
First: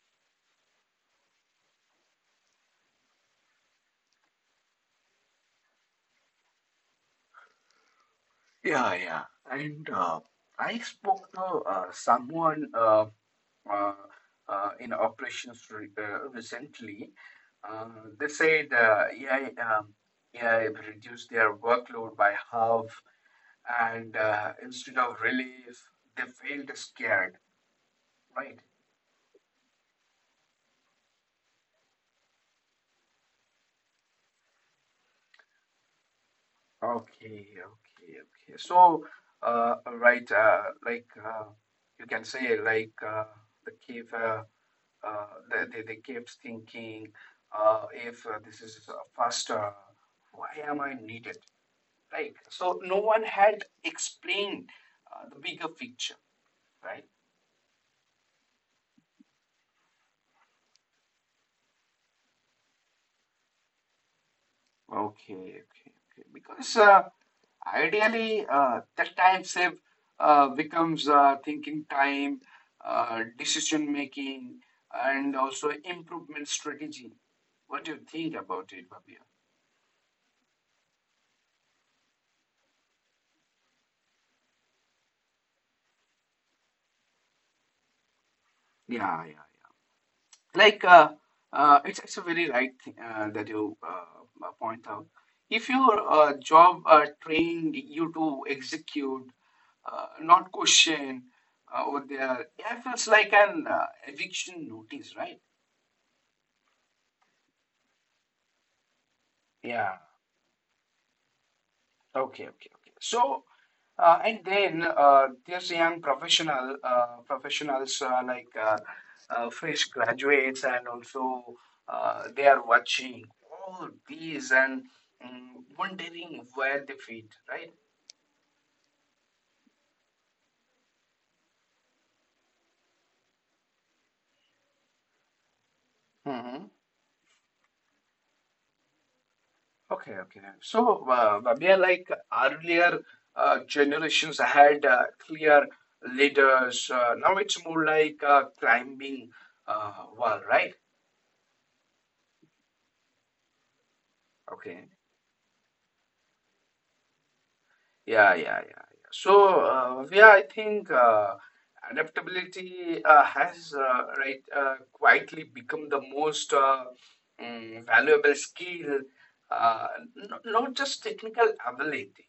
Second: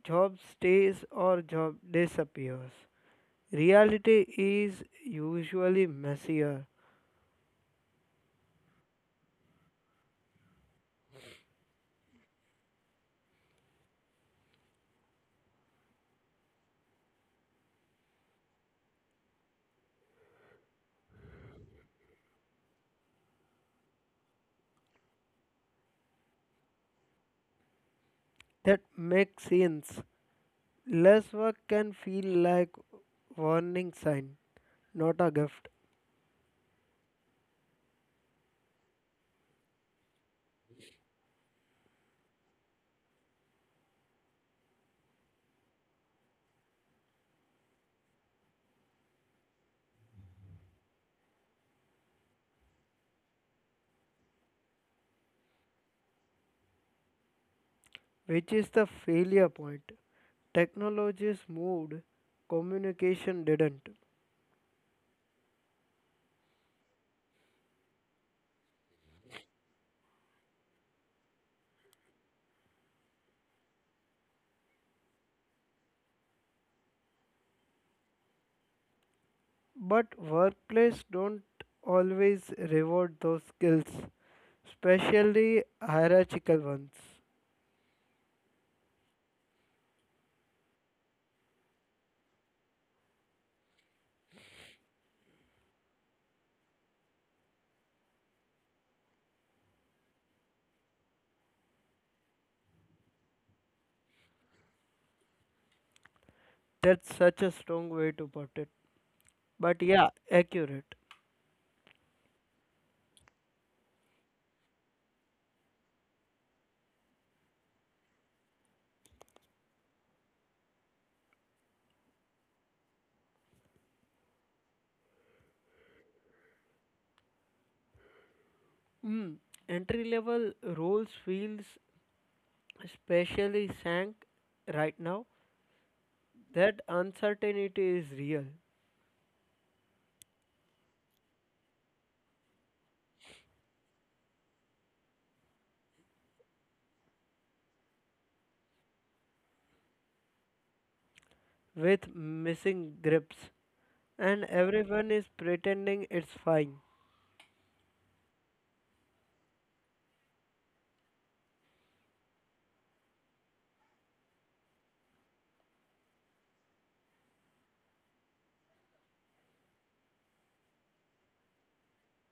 job stays or job disappears. Reality is usually messier. Yeah, yeah. And I spoke to someone uh, in operations recently. Uh, they said uh, AI, um, AI have reduced their workload by half, and instead of relief, they felt scared. Right? That makes sense. Less work can feel like warning sign, not a gift, Okay, okay, okay. So, right, you can say, like the cave. They kept thinking, if this is faster, why am I needed? Right? So no one had explained the bigger picture, right? which is the failure point. Technologies moved, communication didn't. Okay, okay, okay. Because ideally, that time save becomes thinking time, decision making, and also improvement strategy. What do you think about it, Babia? But workplace don't always reward those skills, especially hierarchical ones. Yeah, yeah, yeah. Like, it's a very right thing that you point out. If your job trained you to execute not question over there. Yeah, it feels like an eviction notice, right? That's such a strong way to put it. But Yeah. yeah, accurate. Okay. Okay. Okay. So, and then there's young professionals fresh graduates, and also they are watching all these and wondering where they fit, right? Mm. Entry level roles feels especially sank right now. That uncertainty is real Okay, okay. So, Bhavya, like earlier generations had clear leaders. Now it's more like climbing wall, right? with missing grips and Okay. everyone is pretending it's fine. Yeah, yeah, yeah, yeah. So, Bhavya, I think adaptability has quietly become the most valuable skill, uh, not just technical ability,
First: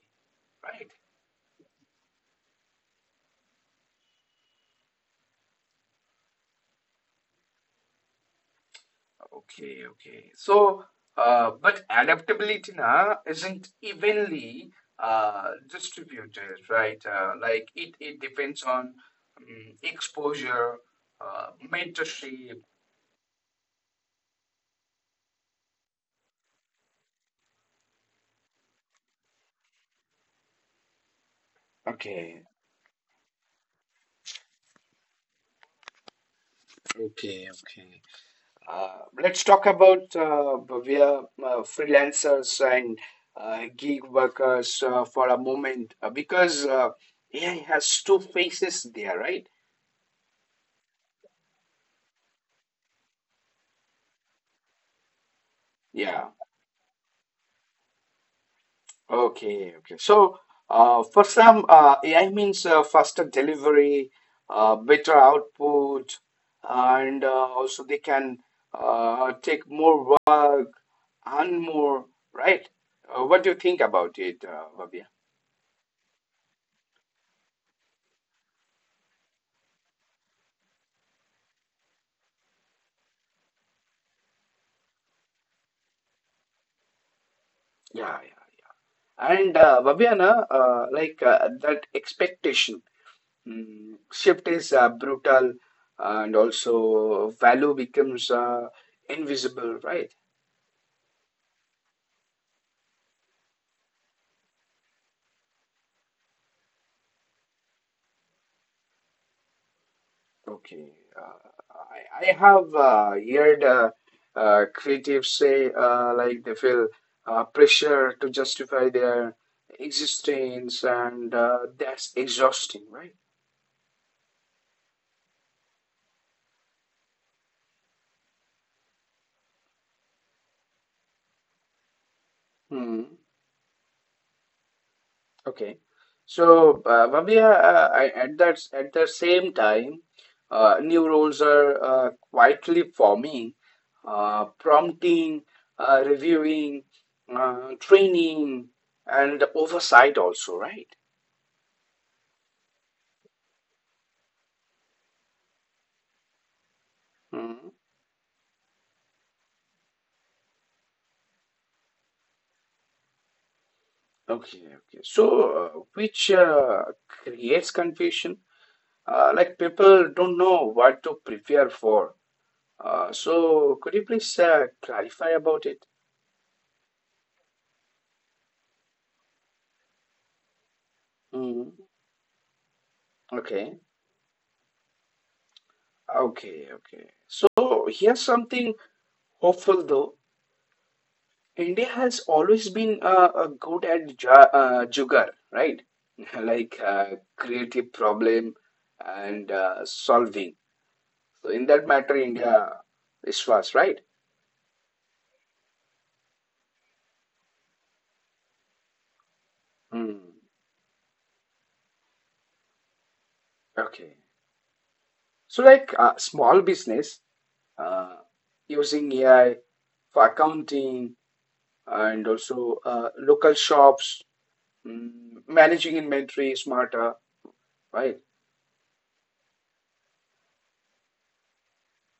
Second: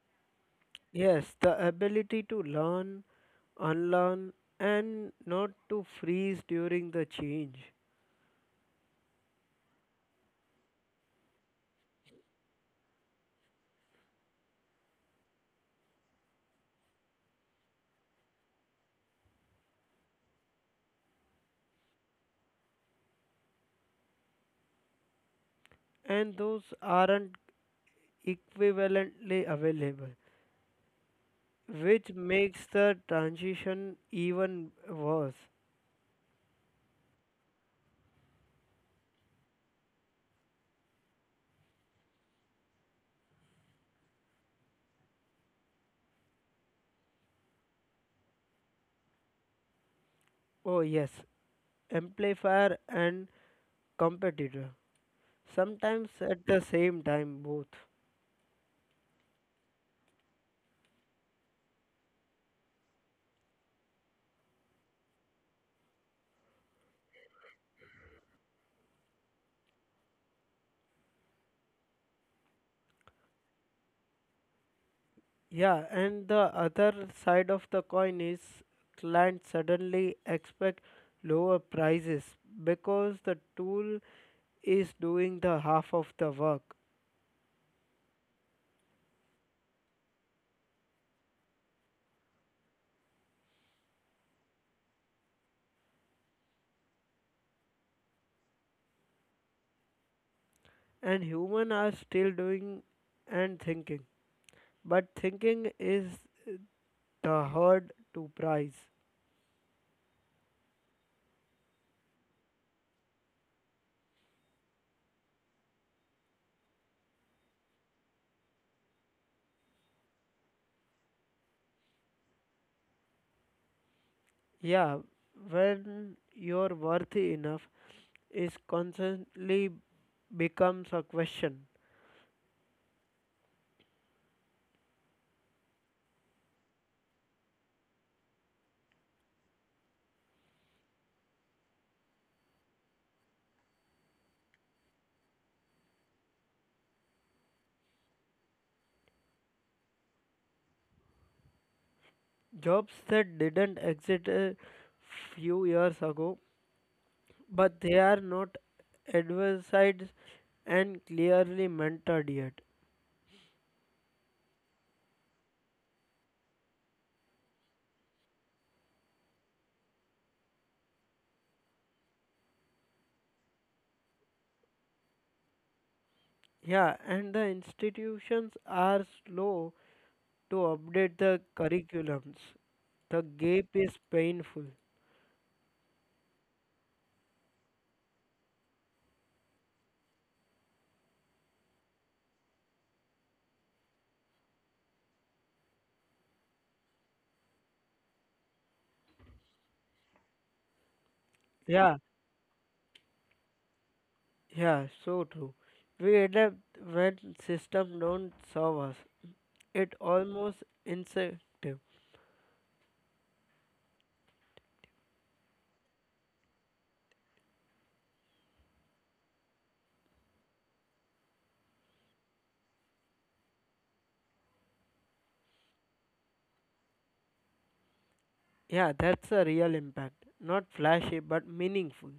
right? Yes, the ability to learn, unlearn, and not to freeze during the change. Okay, okay. So, but adaptability na isn't evenly distributed, right? It depends on exposure, mentorship. And those aren't equivalently available, which Okay, makes the transition even worse. okay, okay. Let's talk about, Bhavya, freelancers and gig workers for a moment because AI has two faces there, right? Oh, yes, amplifier and competitor. Sometimes Yeah. at the same time, both. Okay, okay. So, for some, AI means faster delivery, better output, and also they can take more work and more, right? What do you think about it, Babia? Yeah, and the other side of the coin is clients suddenly expect lower prices because the tool is doing the half of the work Yeah, yeah. And Babiana, that expectation shift is brutal, and also value becomes invisible, right? and human are still doing and thinking but thinking is the hard to price. Okay. Uh, I have heard creatives say like they feel pressure to justify their existence, and that's exhausting, right? Yeah, when you're worthy enough is constantly becomes a question. Hmm. Okay. So, Bhavya, I, at the same time, new roles are quietly forming, prompting, reviewing, training, and oversight also, right? Jobs that didn't exist a few years ago, but they are not advertised and clearly mentored yet. Okay, okay. So, which creates confusion, like people don't know what to prepare for. So, could you please clarify about it? Yeah, and the institutions are slow to update the Mm, curriculums. The gap okay, is painful. okay, okay. So, here's something hopeful though. India has always been good at ja jugar, right? Like creative problem and solving. So, in that Yeah, matter, India is fast, right? yeah, so true. We adapt when systems don't serve us. It Hmm. almost instinctive. Okay. So, like small business uh, using AI for accounting and also local shops, mm, managing inventory smarter, right? Yeah, that's a real impact. Not flashy, but meaningful.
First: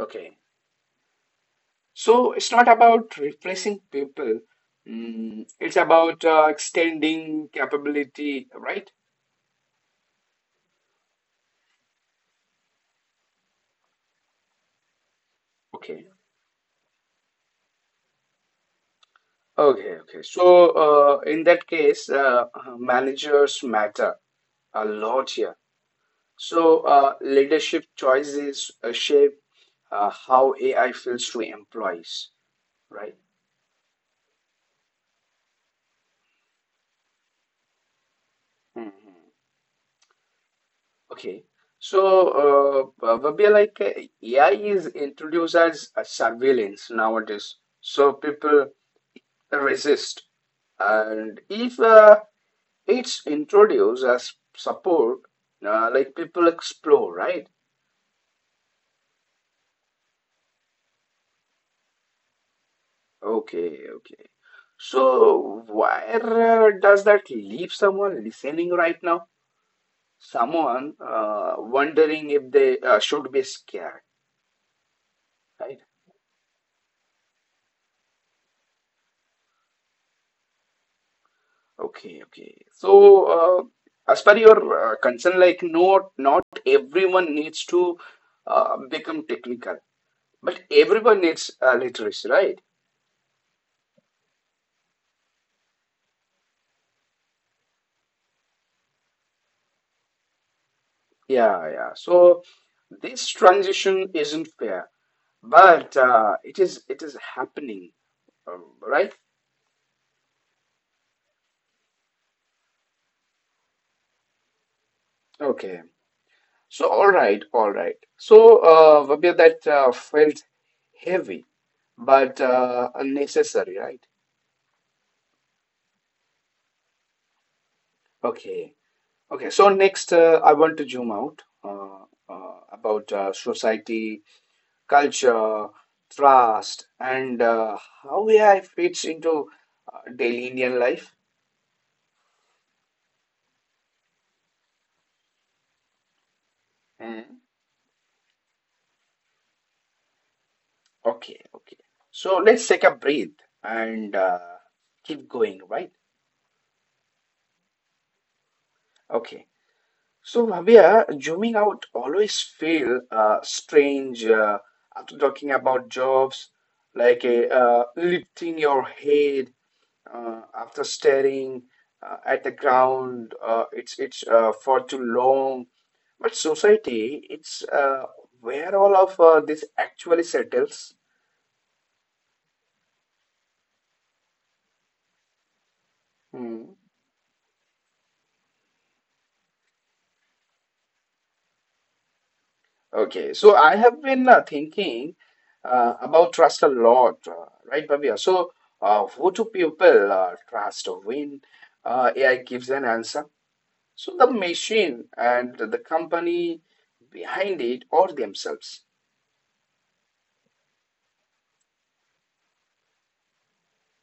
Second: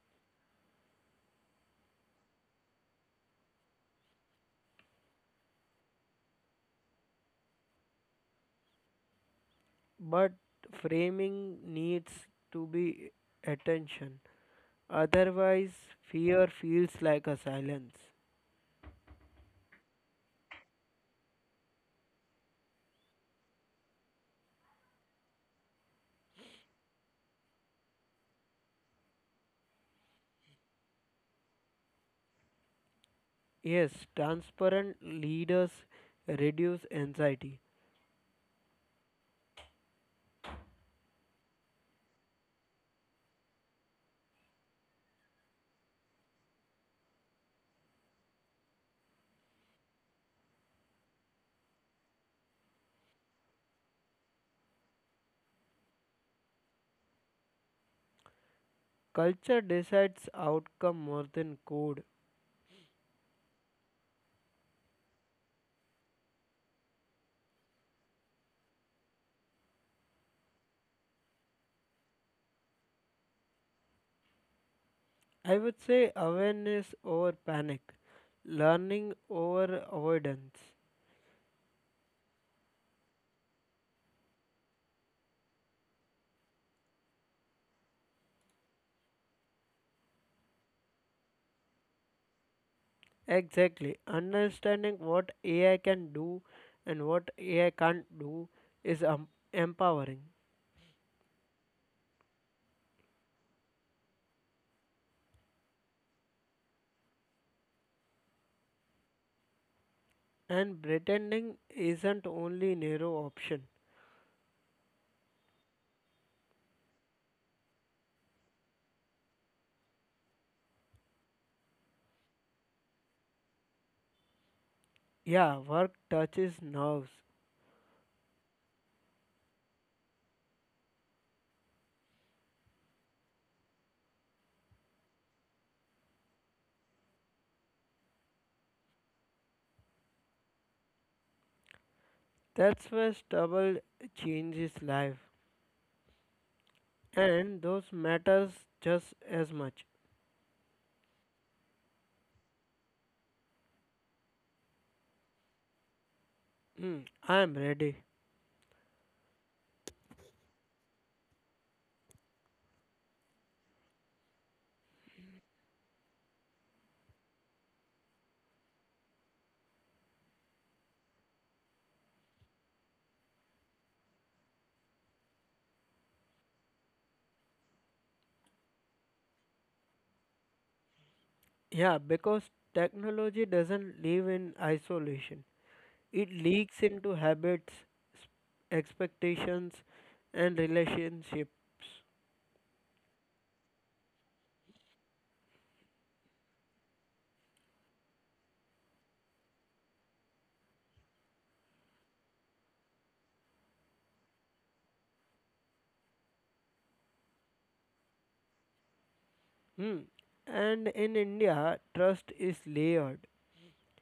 Okay. So, it's not about replacing people, mm, it's about extending capability, right? But framing needs to be attention. Otherwise, Okay. fear feels like a silence. Okay, okay. So, in that case, managers matter a lot here. So, leadership choices shape how AI feels to employees, right? Yes, transparent leaders reduce anxiety. Hmm. Okay. So, Vabia, AI is introduced as a surveillance nowadays. So people resist. And if it's introduced as support, like people explore, right? Culture decides outcome more than code. Okay, okay. So, where does that leave someone listening right now? Someone wondering if they should be scared, I would right? say awareness over panic, learning over avoidance. Okay, okay, so as per your concern, like no, not everyone needs to become technical, but everyone needs literacy, right? Exactly. Understanding what AI can do and what AI can't do is empowering. Yeah, yeah, so this transition isn't fair, but it is happening, right. And pretending isn't only narrow option. Okay, so all right, all right, so Vabya, that felt heavy but unnecessary, right? Yeah, work touches nerves. Okay, okay. So next, I want to zoom out about society, culture, trust, and how AI fits into daily Indian life. That's where stubble changes life. Mm. And those matters just as much. Okay, okay. So let's take a breath and keep going, right? Hmm, I am ready. Okay. So, Bhavya, zooming out always feel strange after talking about jobs, like a, lifting your head after staring at the ground. It's for too long. But society, it's where all of this actually settles. Yeah, because technology doesn't live in isolation. It Hmm. leaks into habits, s- expectations and relationships. Okay, so I have been thinking about trust a lot, right, Bhavya? So, who do people trust when AI gives an answer? So, the machine and the company behind it, or themselves. Hmm. And in India, trust is layered.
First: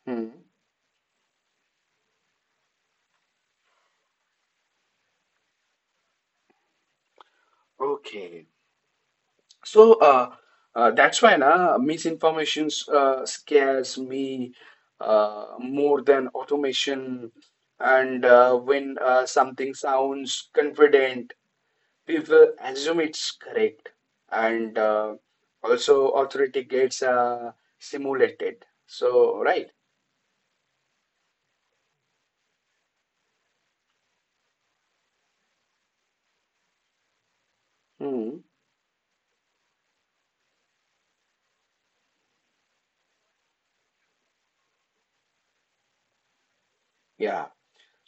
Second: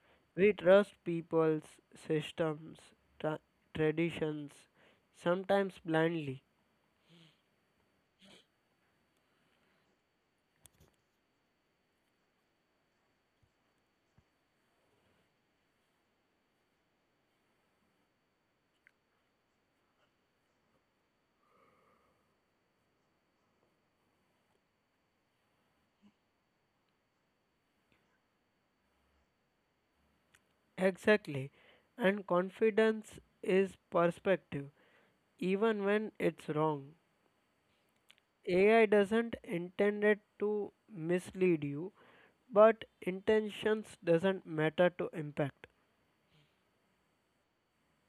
Hmm. We trust people's systems, tra- traditions, sometimes blindly. Okay, so that's why na, misinformation scares me more than automation. And when something sounds confident, people assume it's correct, and also authority gets simulated, so right? Exactly. And confidence is perspective, even when it's wrong. Hmm. AI doesn't intend it to mislead you, but intentions doesn't matter to impact. Yeah,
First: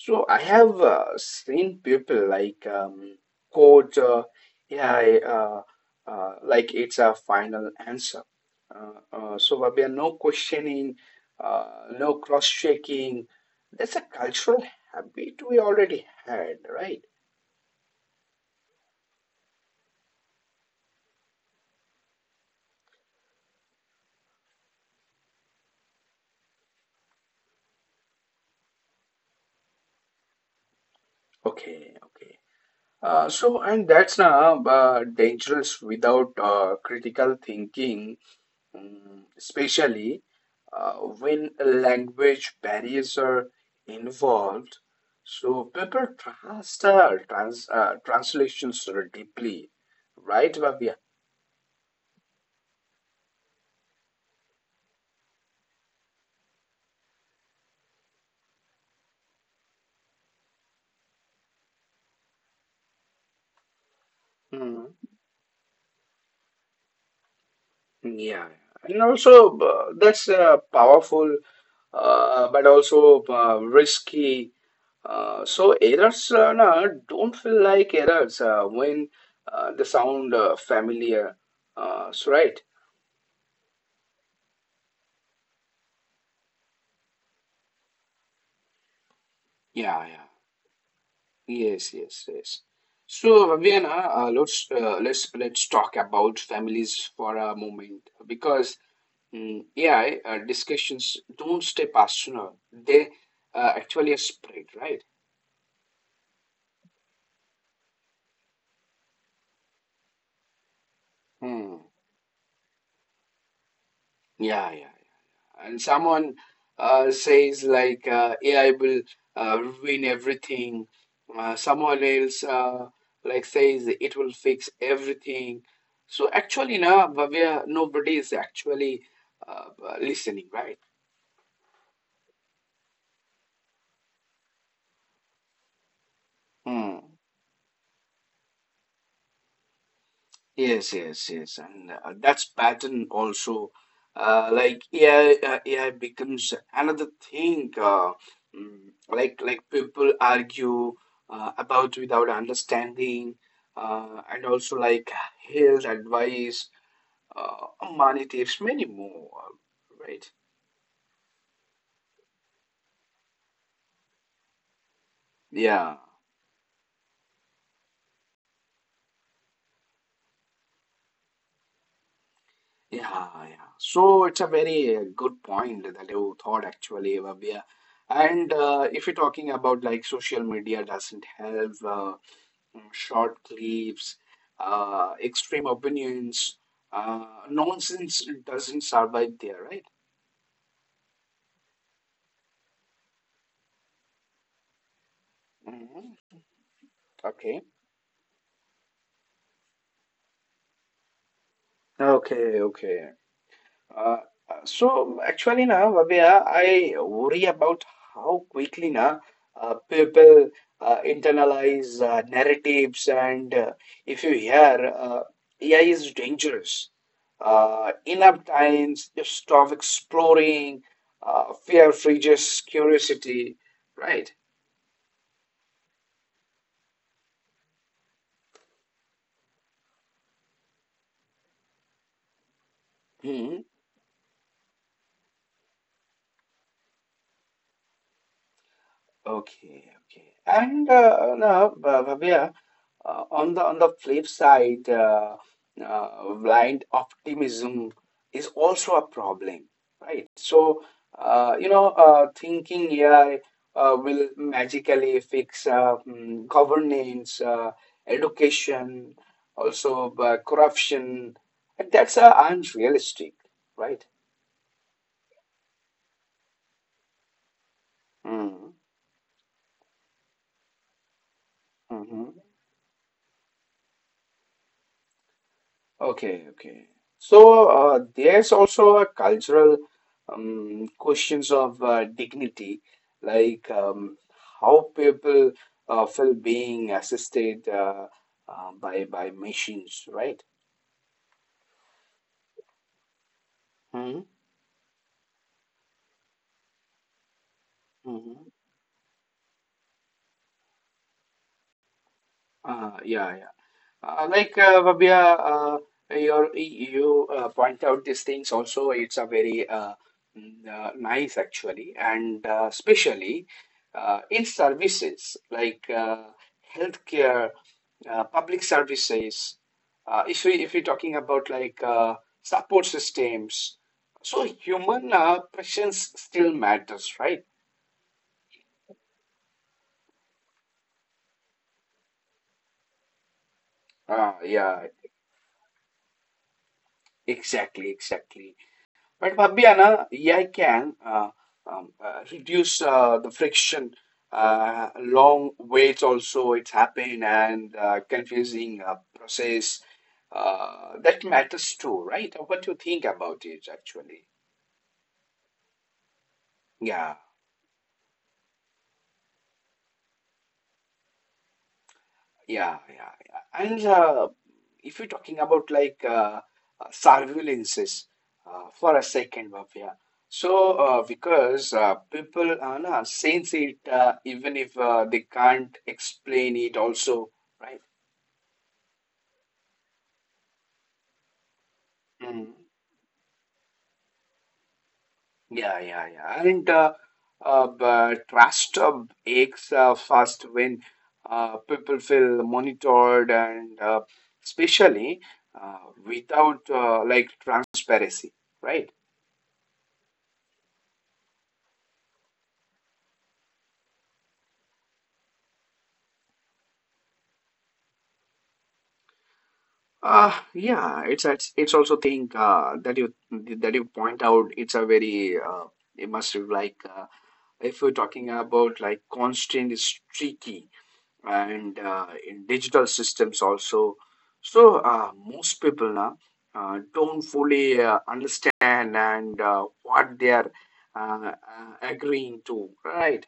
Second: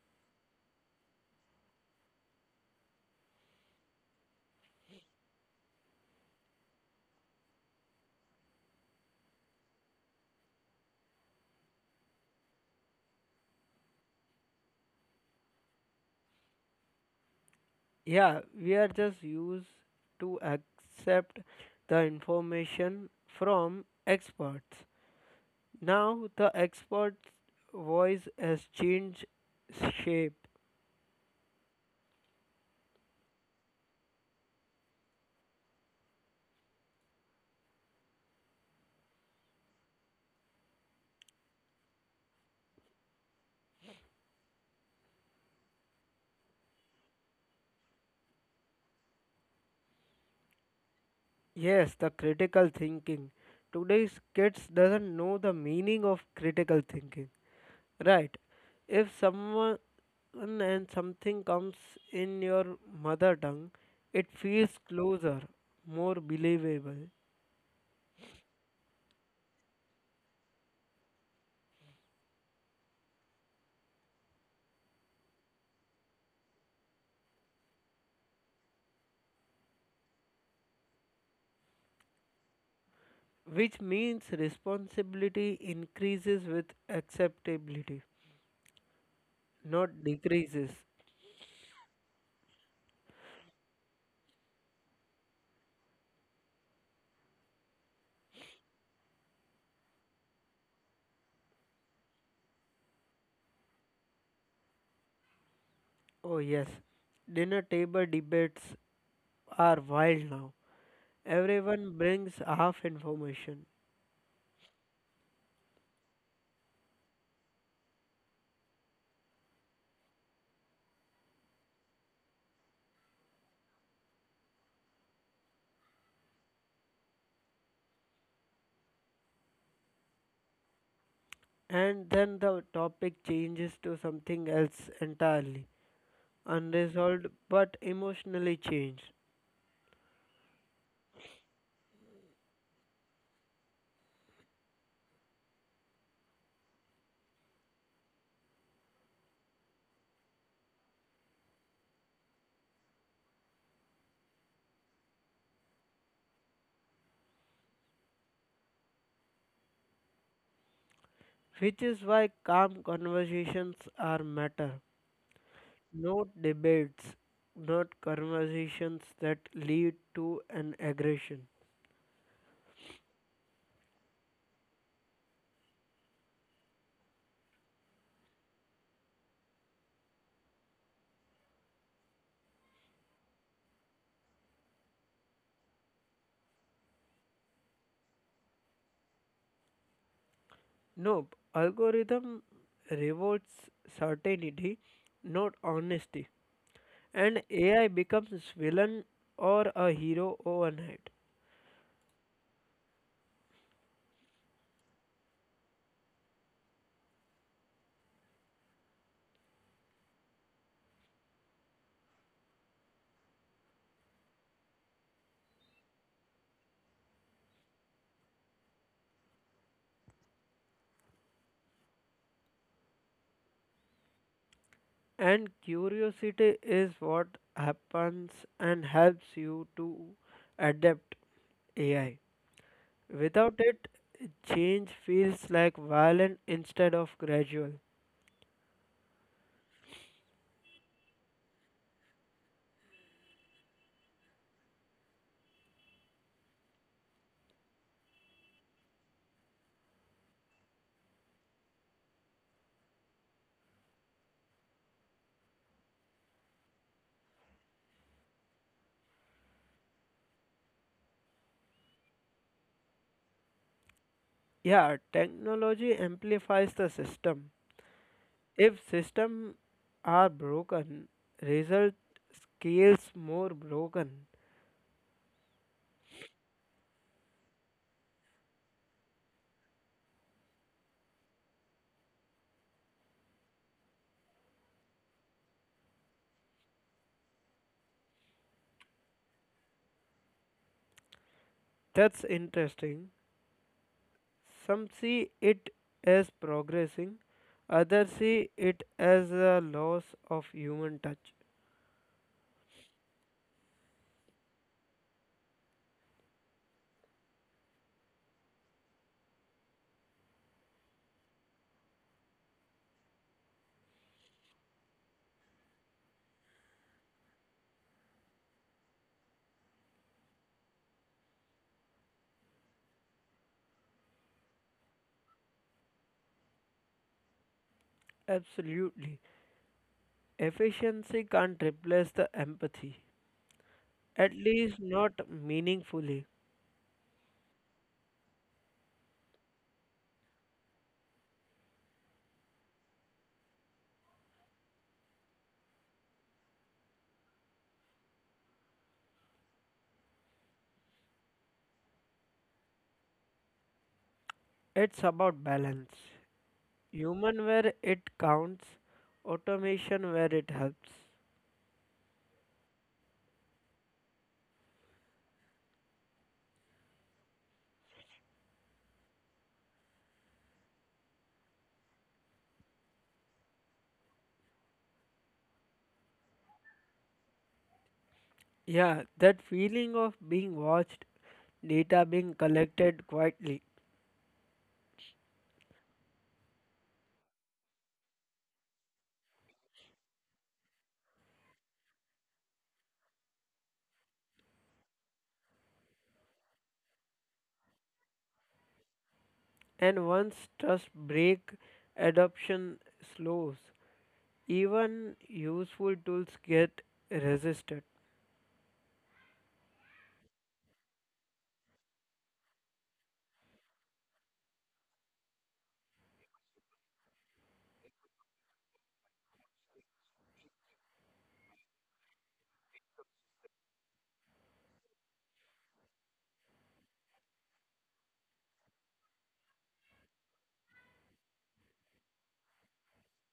so I have seen people like quote yeah, I like it's a final answer, so Babia, no questioning, uh, no cross-checking, that's a cultural habit we already had, right? Yeah, we are just used to accept the information from experts. Now the expert's voice has changed shape. Okay, okay. So, and that's na dangerous without critical thinking, mm, especially uh, when language barriers are involved. So, people trust translations deeply, right, Bhavya? Yes, the critical thinking. Today's kids doesn't know the meaning of critical thinking. Right. If someone and something comes in your mother tongue, it feels Hmm. closer, more believable, Yeah, and also that's powerful, but also risky. So errors nah, don't feel like errors when they sound familiar. So right? which means responsibility increases with acceptability, not Yeah, yeah. decreases. Yes, yes, yes. So Vivian, let's let's talk about families for a moment, because mm, AI discussions don't stay personal; they actually spread, right? Oh yes, dinner table debates are wild now. Hmm. Everyone brings half information, Yeah, yeah. And someone says like AI will ruin everything. Someone else like says it will fix everything. So actually, now Bhavya, nobody is actually uh, listening, and then the topic changes to something else entirely, right? unresolved but emotionally changed. Yes, yes, yes, and that's pattern also. Like AI becomes another thing. Like people argue about without understanding, and also like health advice, uh, money tips, many more. Right? Which is why calm conversations are matter, Yeah, not debates, not conversations that lead to an aggression. yeah, yeah. So it's a very good point that you thought actually, Bhavya. And if you're talking about, like, social media doesn't help. Short clips, extreme opinions. Nonsense doesn't survive there, right? Nope, algorithm rewards certainty, not honesty. Hmm. And Okay. AI becomes villain or a hero overnight. Okay. Okay. Uh, so actually na Vavya, I worry about how quickly na people internalize narratives, and if you hear AI is dangerous enough times, you stop exploring, fear freezes curiosity, right? And curiosity is what happens and helps you to adapt AI. Without Hmm. it, change feels like violent instead of gradual. Okay, okay. And now, Bhavya, on the flip side, blind optimism is also a problem, right? So, you know, thinking AI will magically fix governance, education, also corruption, and that's unrealistic, right? Yeah, technology amplifies the system. Mm-hmm. If systems are broken, result scales more broken. Okay, okay. So there's also a cultural questions of dignity, like how people feel being assisted by machines, right? That's interesting. Mm-hmm. Some see it as progressing, others see it as a loss of human touch. Yeah, yeah. Like Vabya, your, you point out these things also. It's a very nice actually, and especially in services like healthcare, public services. If we if we're talking about, like, support systems, so human presence still matters, right? Absolutely. Efficiency can't replace the empathy, at least Yeah, not meaningfully. exactly, exactly. But Fabiana, AI can reduce the friction, long waits also it's happened, and confusing process. That matters too, right? What do you think about it actually? It's about balance. Yeah. Human where it counts, automation where it helps. Yeah, yeah, yeah. And if you're talking about like surveillances for a second, Bhavya. So, because people na, sense it even if they can't explain it also, right? Yeah, that feeling of being watched, data being Mm. collected quietly, Yeah, yeah, yeah. And but trust aches fast when people feel monitored, and especially uh, without like transparency, right? and once trust break, adoption slows. Even useful tools get resisted, Yeah, it's it's also thing that you point out. It's a very immersive. Like if you're talking about, like, constant is tricky, and in digital systems also. So most people now don't fully understand and what they are agreeing to, right?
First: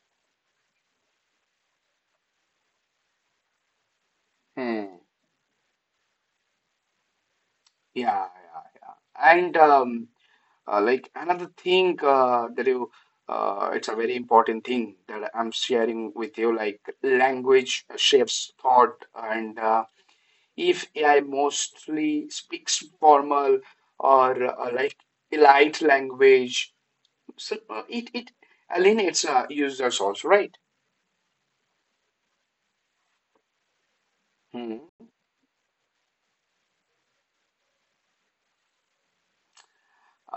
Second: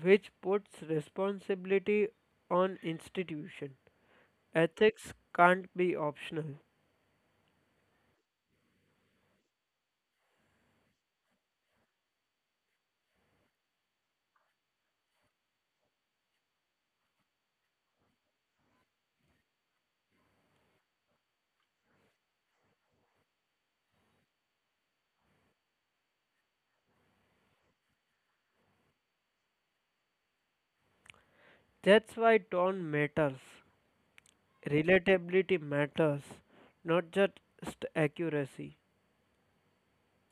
which puts responsibility on institution. Hmm. Ethics can't be optional. Yeah, yeah, yeah. And like another thing that you, it's a very important thing that I'm sharing with you. Like language shapes thought, and if AI mostly speaks formal or like polite language, so it alienates users also, right? That's why tone matters. Relatability matters, not just accuracy.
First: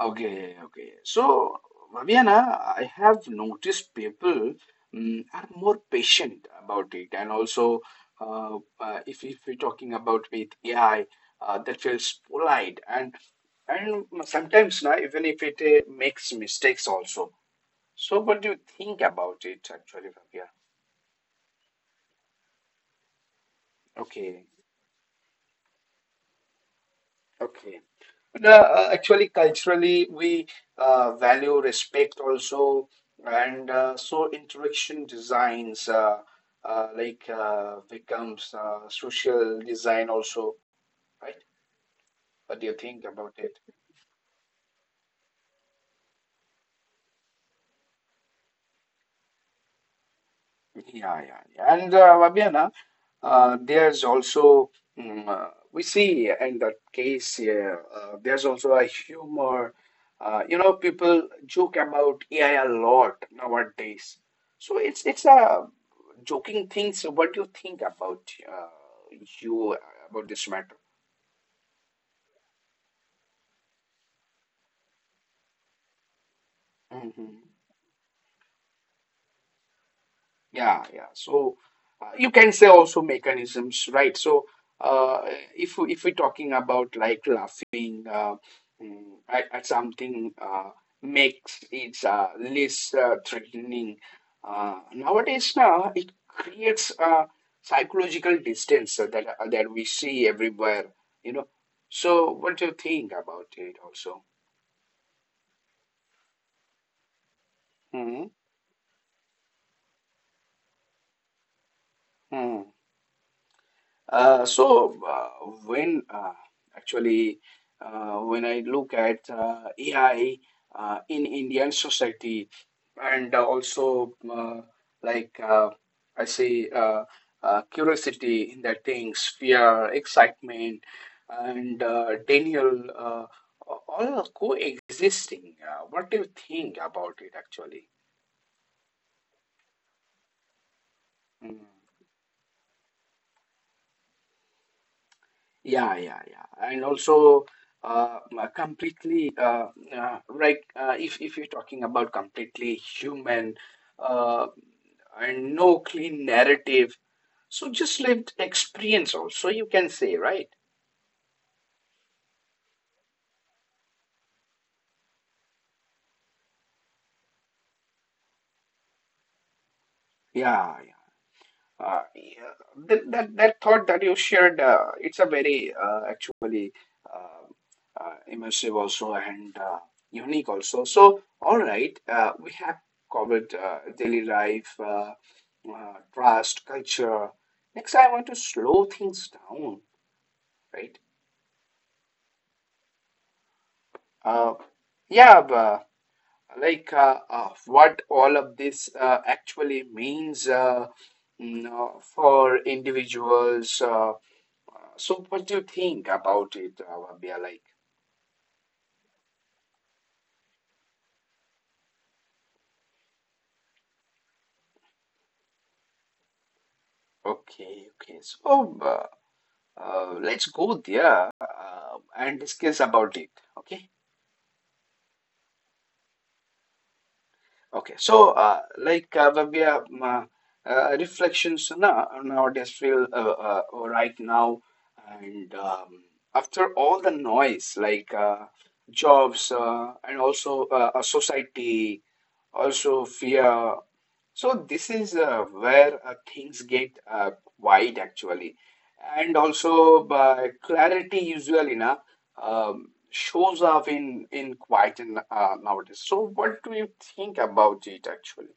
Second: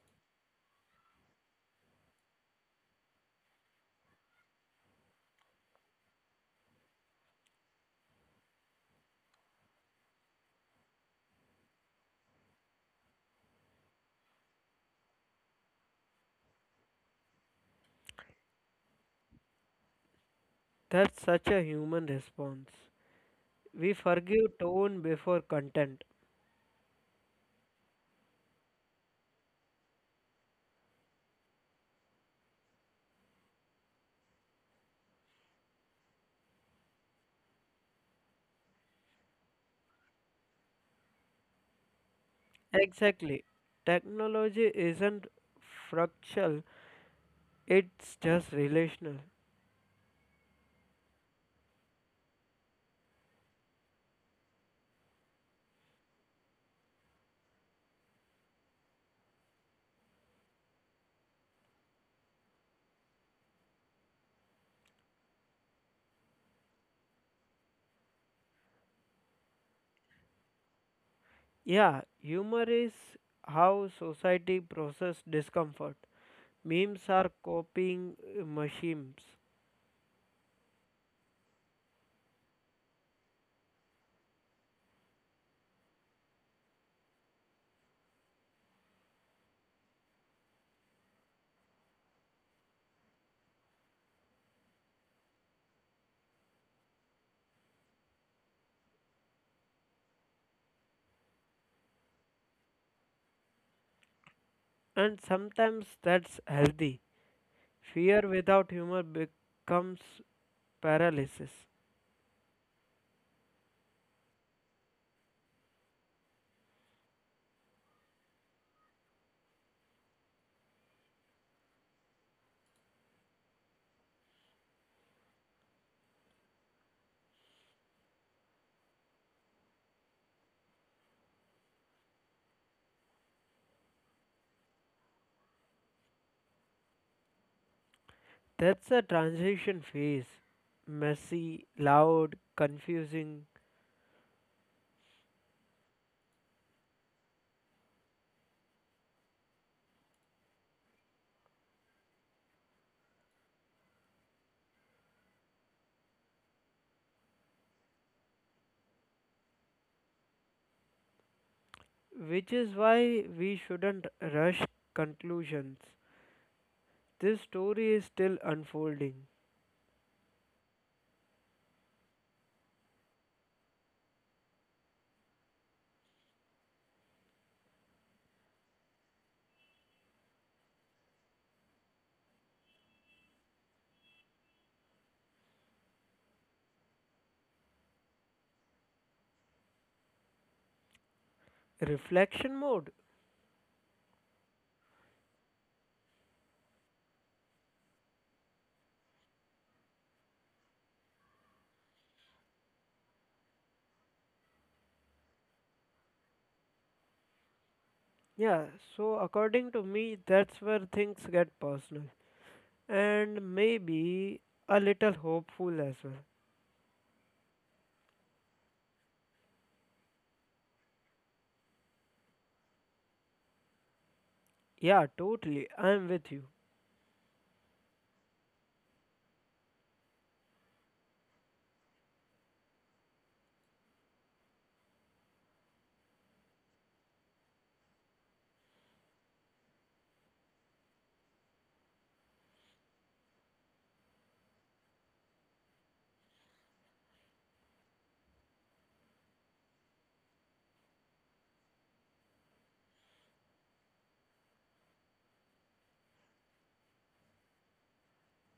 Okay, yeah, yeah, okay. So, Vaviana, I have noticed people mm, are more patient about it, and also, if, we're talking about with AI, that feels polite, and sometimes now even if it makes mistakes also. So, what do you think about it actually, Vaviana? That's such a human response. We Okay, forgive tone before content. okay. No, actually, culturally, we value respect also, and so interaction designs becomes social design also, right? What do you think about Exactly. it? Technology isn't fractal, it's just relational. Yeah, yeah, yeah. And Vabiana, there's also we see in that case, yeah, there's also a humor. You know, people joke about AI a lot nowadays. So it's a joking things, what do you think about uh, you about this matter? Yeah, humor is how society process discomfort. Memes are Hmm. coping machines, Yeah, yeah, so you can say also mechanisms, right? So uh, if we're talking about, like, laughing mm, at, something makes it less threatening nowadays, now it creates a psychological distance that we see everywhere, you know, so what do you think about it also? and sometimes that's healthy. Fear Hmm. without humor becomes paralysis. Hmm. So when actually when I look at AI in Indian society, and also like uh, I say curiosity in that things, fear, excitement, and Daniel, all are coexisting. What do you think about it actually? That's a transition phase. Mm-hmm. Messy, loud, confusing, Yeah, yeah, yeah. And also, uh, m- completely, uh, right, if, you're talking about completely human uh, and no clean narrative, so just lived experience also, you can say, right? which is why we shouldn't rush conclusions. This story is still unfolding. Yeah, yeah, that, that thought that you shared, it's a very actually immersive also, and unique also. So, all right, we have covered daily life, trust, culture. Next, I want to slow things down, right? Reflection mode. Uh, yeah, but like what all of this actually means, you know, for individuals. So what do you think about it, Rabia? Like, Yeah, so according to me, that's where things get personal and maybe a little hopeful as well. okay, okay. So let's go there and discuss about it. Okay, Yeah, totally. I'm with you. okay. So Rabia, reflections now nowadays feel right now, and after all the noise, like jobs and also a society, also fear. So this is where things get wide actually, and also clarity usually na shows up in quiet in, nowadays. So what do you think about it actually?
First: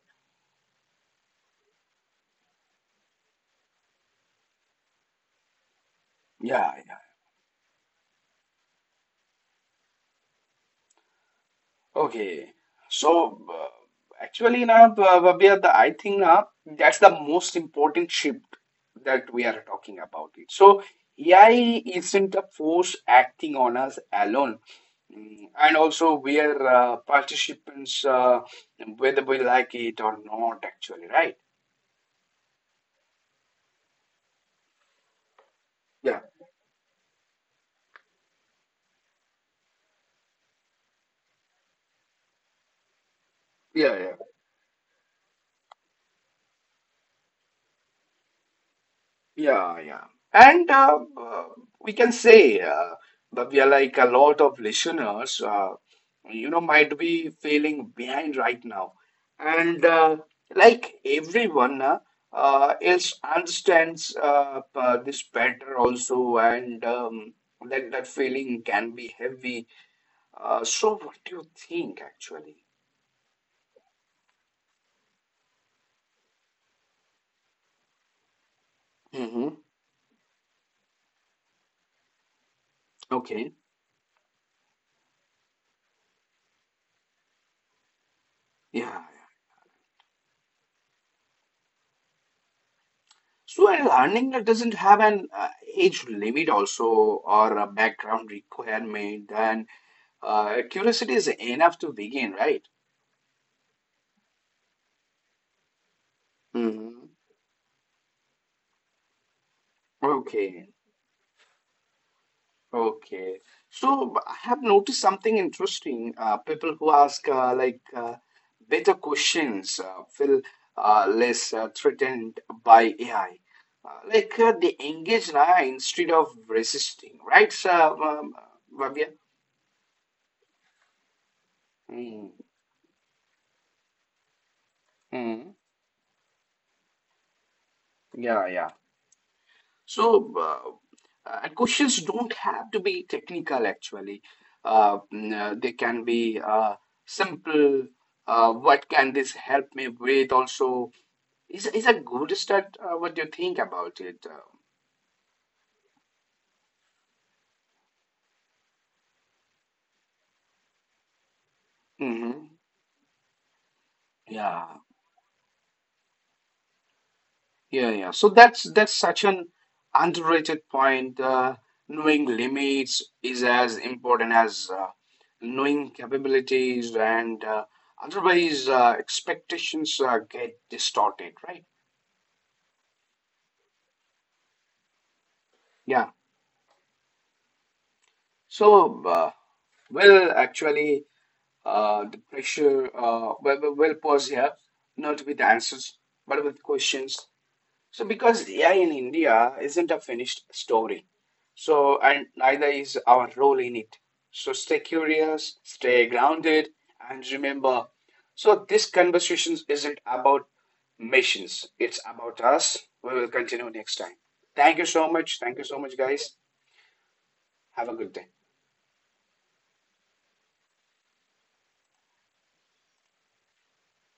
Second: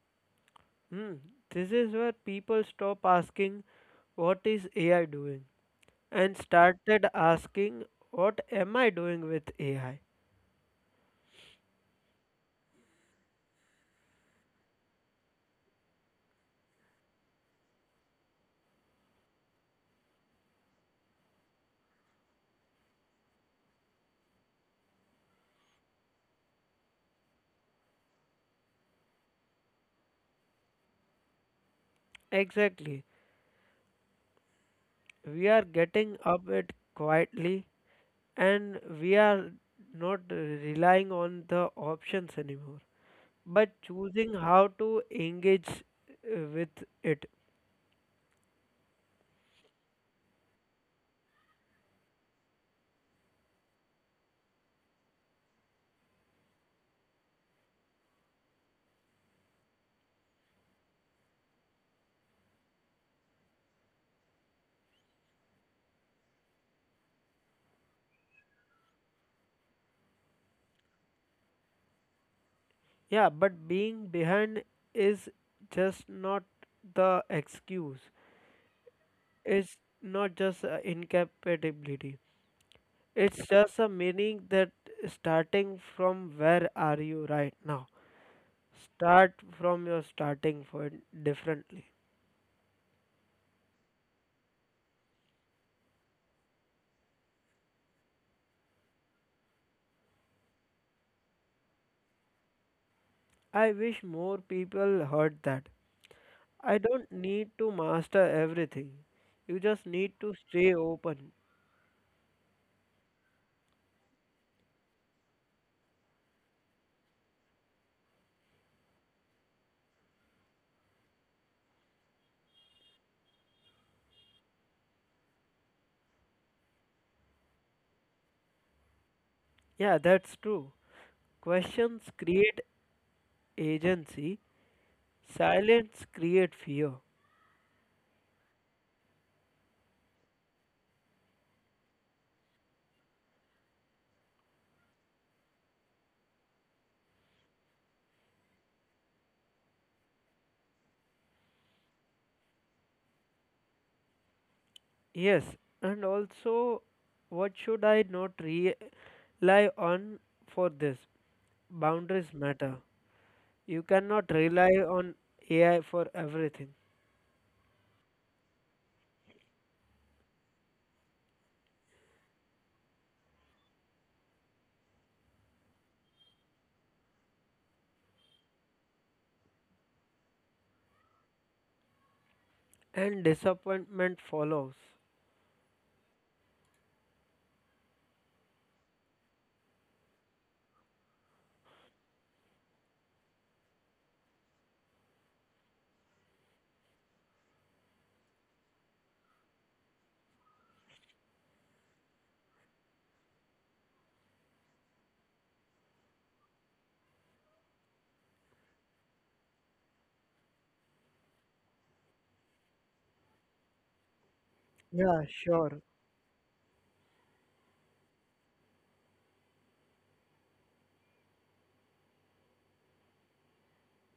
Hmm. This is where people stop asking, what is AI doing? And Yeah, yeah. started asking, what am I doing with AI? Okay. So actually na Babya, the I think na that's the most important shift that we are talking about it. So AI isn't a force acting on us alone. Mm. And also, we are participants, whether we like it or not, actually, right? Exactly. We are getting Yeah, up it quietly and we are not relying on the options anymore. But yeah, yeah. choosing how to engage with it. Yeah, yeah. And we can say that we are, like, a lot of listeners, you know, might be feeling behind right now. And like everyone else understands this better also, and that, that feeling can be heavy. So what do you think actually? Yeah, but being behind is just not the excuse. Mm-hmm. It's not just a incapability, it's Okay. just a meaning that starting from where are you right now, Yeah. start from your starting point differently. So a learning that doesn't have an age limit also, or a background requirement, then curiosity is enough to begin, right? I wish more people heard that. I Mm-hmm. don't need to master everything, you just need to stay Okay. open. Okay. So I have noticed something interesting. People who ask better questions feel less threatened by AI. Like they engage now instead of resisting, right, so, um, Bhavya? Yeah, that's true. Questions Mm, create agency, mm, silence create fear. yeah, yeah. So, and questions don't have to be technical actually. They can be simple. What can this help me with? Also, it's a good start. What do you think about it? Yes, and also, what should I not rely on for this? Boundaries Mhm. matter. You cannot rely Yeah, on AI for everything, yeah, yeah. So that's such an underrated point. Knowing limits is as important as knowing capabilities, and otherwise expectations get distorted, right? and disappointment follows. Yeah. So, well, actually, the pressure. Pause here, not with answers, but with questions. So because AI in India isn't a finished story. So and neither is our role in it. So stay curious, stay grounded, and remember. So this conversation isn't about missions. It's about us. We will continue next time. Thank you so Yeah, much. Thank you sure. so much, guys. Have a good day.